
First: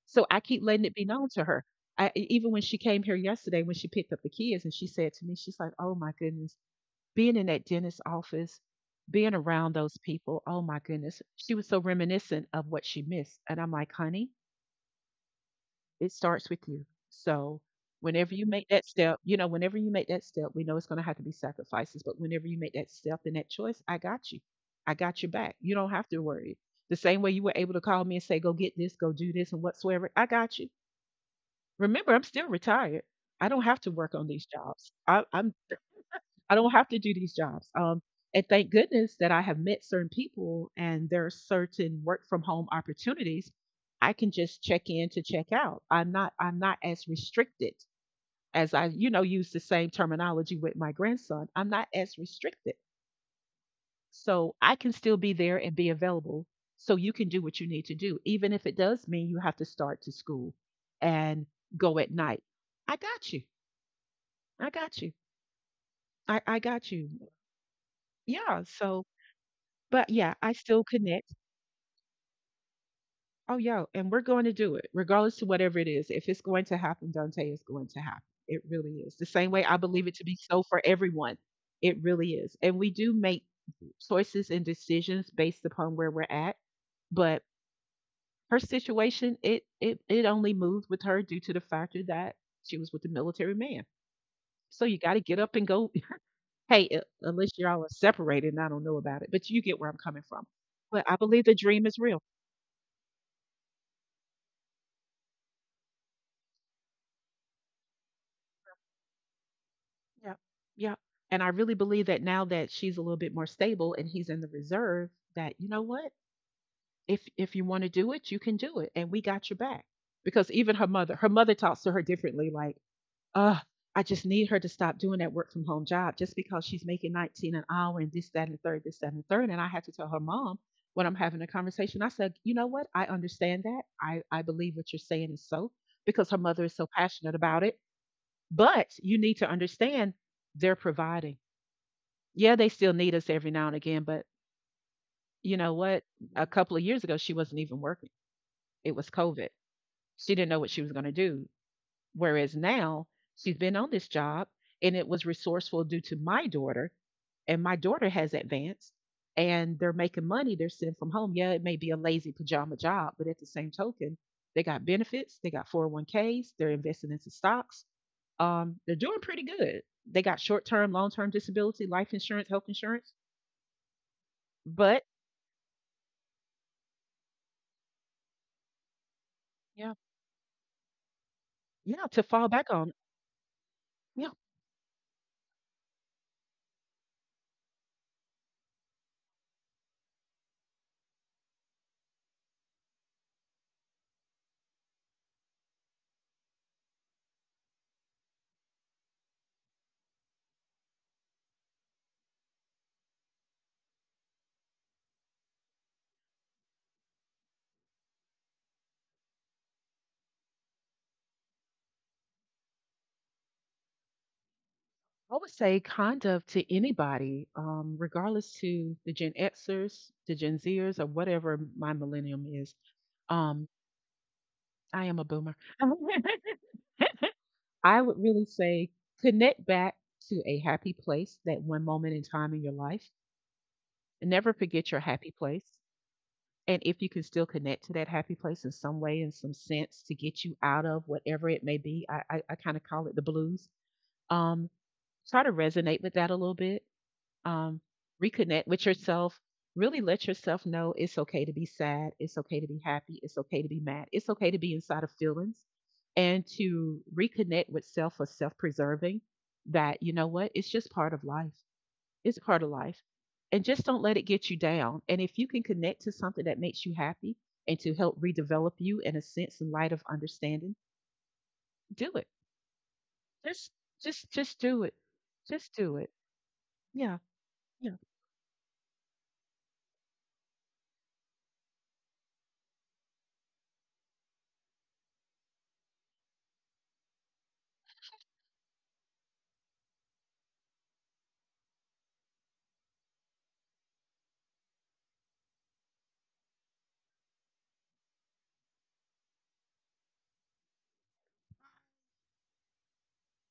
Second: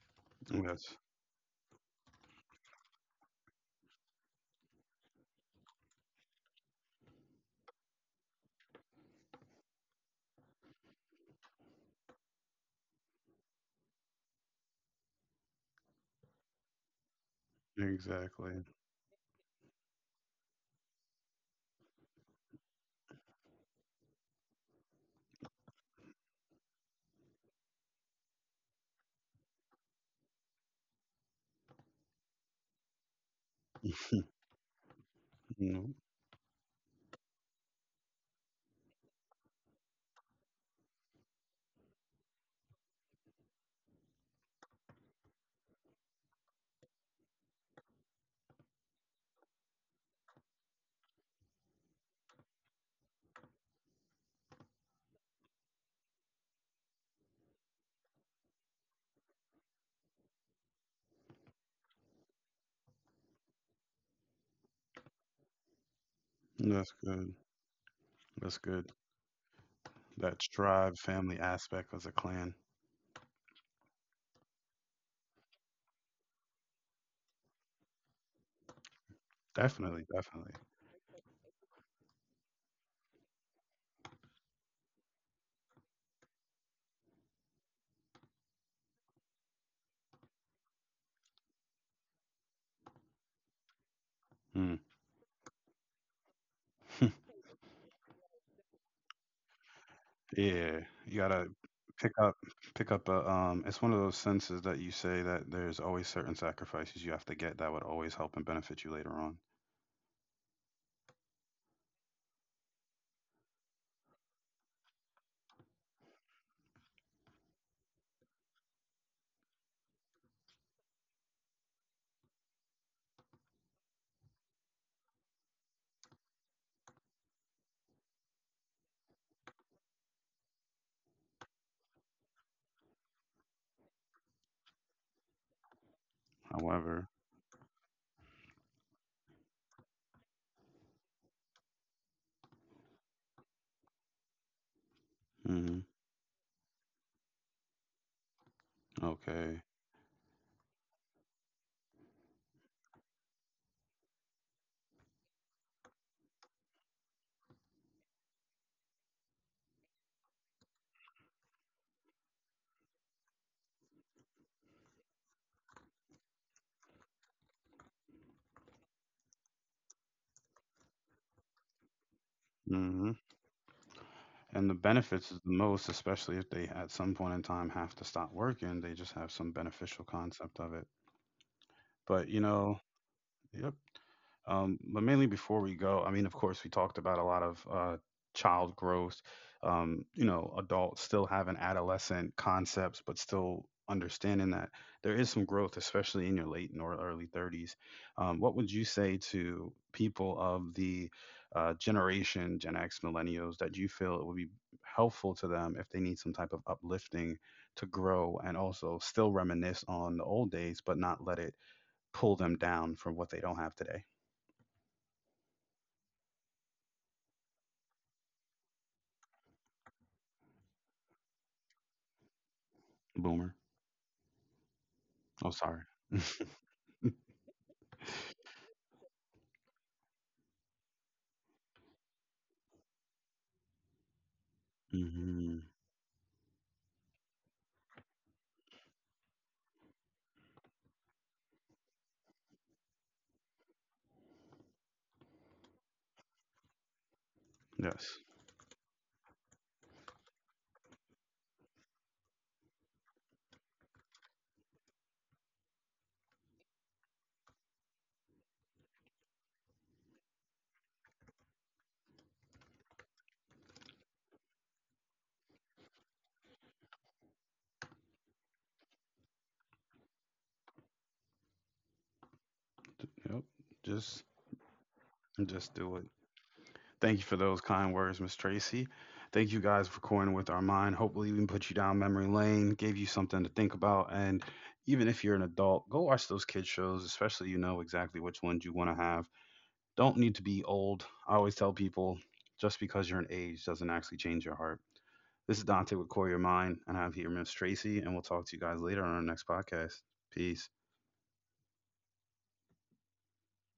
A: So I keep letting it
B: Yes.
A: be known to her. Even when she came here yesterday, when she picked up the kids, and she said to me, she's like, "Oh my goodness," being in that dentist's office, being around those people, oh my goodness, she was so reminiscent of what she missed. And I'm like, honey, it starts with you. So whenever you
B: Exactly.
A: make that step, you know, whenever you make that step, we know it's going to have to be sacrifices, but whenever you make that step and that choice, I got you. I got your back. You don't have to worry. The same way you were able to call me and say, go get this, go do this, and whatsoever, I got you. Remember, I'm still retired. I don't have to work on these jobs. I'm
B: No.
A: I don't have to do these jobs. And thank goodness that I have met certain people and there are certain work from home opportunities. I can just check in to check out. I'm not as restricted as I, you know, use the same terminology with my grandson. I'm not as restricted. So I can still be there and be available so you can do what you need to do, even if it does mean you have to start to school and go at night. I got you. I got you. I got
B: That's
A: you.
B: good. That's
A: Yeah.
B: good.
A: So, but yeah,
B: That
A: I still
B: tribe
A: connect.
B: family aspect as a clan.
A: Oh, yo, and we're going to do it, regardless to whatever it is. If it's going to happen, Dante, it's going to happen. It really is. The same way I
B: Definitely,
A: believe it to be
B: definitely.
A: so for everyone. It really is. And we do make choices and decisions based upon where we're at. But her situation, it only moved with her due to the factor that she was with a military man.
B: Mm.
A: So you got to get up and go. <laughs> Hey,
B: <laughs>
A: unless y'all are separated, and I don't know about it, but you get where I'm coming from.
B: Yeah,
A: But I
B: you
A: believe
B: gotta
A: the dream is
B: pick
A: real.
B: up pick up a it's one of those senses that you say that there's always certain sacrifices you have to get that would always help and benefit you later on.
A: Yeah. Yeah. And I really believe that now that she's a little bit more stable and he's in the reserve, that you know what? If you want to do it, you can do it. And we got your back. Because even her mother talks to her differently, like, uh, I just need her to stop doing that work from home job just because she's making 19 an hour and this, that, and the third, this, that, and the third. And I had to tell her mom, when I'm having a conversation, I said, you know what? I understand that. I believe what you're saying is so, because her mother is so
B: However.
A: passionate about it. But you need to understand, they're providing, yeah, they still need us every now and again, but you know
B: Hmm,
A: what? A couple of years ago, she wasn't even working. It was COVID.
B: okay.
A: She didn't know what she was going to do. Whereas now, she's been on this job, and it was resourceful due to my daughter, and my daughter has advanced and they're making money. They're sent from home. Yeah, it may be a lazy pajama job, but at the same token, they got benefits, they got 401ks, they're investing into stocks. They're doing pretty good. They got short term, long term disability, life insurance, health insurance,
B: Hmm. And the
A: but
B: benefits is the most, especially if they at some point in time have to stop working, they just have some
A: yeah.
B: beneficial concept of it.
A: Yeah, to
B: But
A: fall back on.
B: yeah.
A: Yeah,
B: But mainly before we go, I mean, of course, we talked about a lot of child growth. Adults still having adolescent concepts, but still understanding that there is some growth, especially in your late and or early 30s. What would you say to people of the generation Gen X, millennials, that you feel it would be helpful to them if they need some type of uplifting to grow and also still reminisce on the old days, but not let it pull them down from what they don't have today?
A: I would say kind of to anybody, regardless to the Gen Xers, the Gen Zers, or whatever my millennium is.
B: Boomer.
A: Um, I am a boomer.
B: Oh,
A: <laughs>
B: sorry.
A: I would really say connect back to a happy place, that one moment in time in your life. And never forget your happy
B: Hmm.
A: place. And if you can still connect to that happy place in some way, in some sense, to get you out of whatever it may be, I kind of call it the blues. Um, try to resonate with that a little bit, um,
B: Yes.
A: reconnect with yourself. Really let yourself know it's okay to be sad. It's okay to be happy. It's okay to be mad. It's okay to be inside of feelings, and to reconnect with self, or self preserving, that, you know what, it's just part of life. It's part of life. And just don't let it get you down. And if you can connect to something that makes you happy and to help redevelop you in a sense in light of understanding, do it.
B: Yep.
A: Just,
B: Just,
A: just do it. Just
B: just
A: do
B: do
A: it.
B: it.
A: Yeah.
B: Thank you for those
A: Yeah.
B: kind words, Miss Tracy. Thank you guys for coining with our mind. Hopefully, we put you down memory lane, gave you something to think about, and even if you're an adult, go watch those kid shows. Especially, you know exactly which ones you want to have. Don't need to be old. I always tell people just because you're an age doesn't actually change your heart. This is Dante with Core Your Mind, and I have here Miss Tracy, and we'll talk to you guys later on our next podcast. Peace.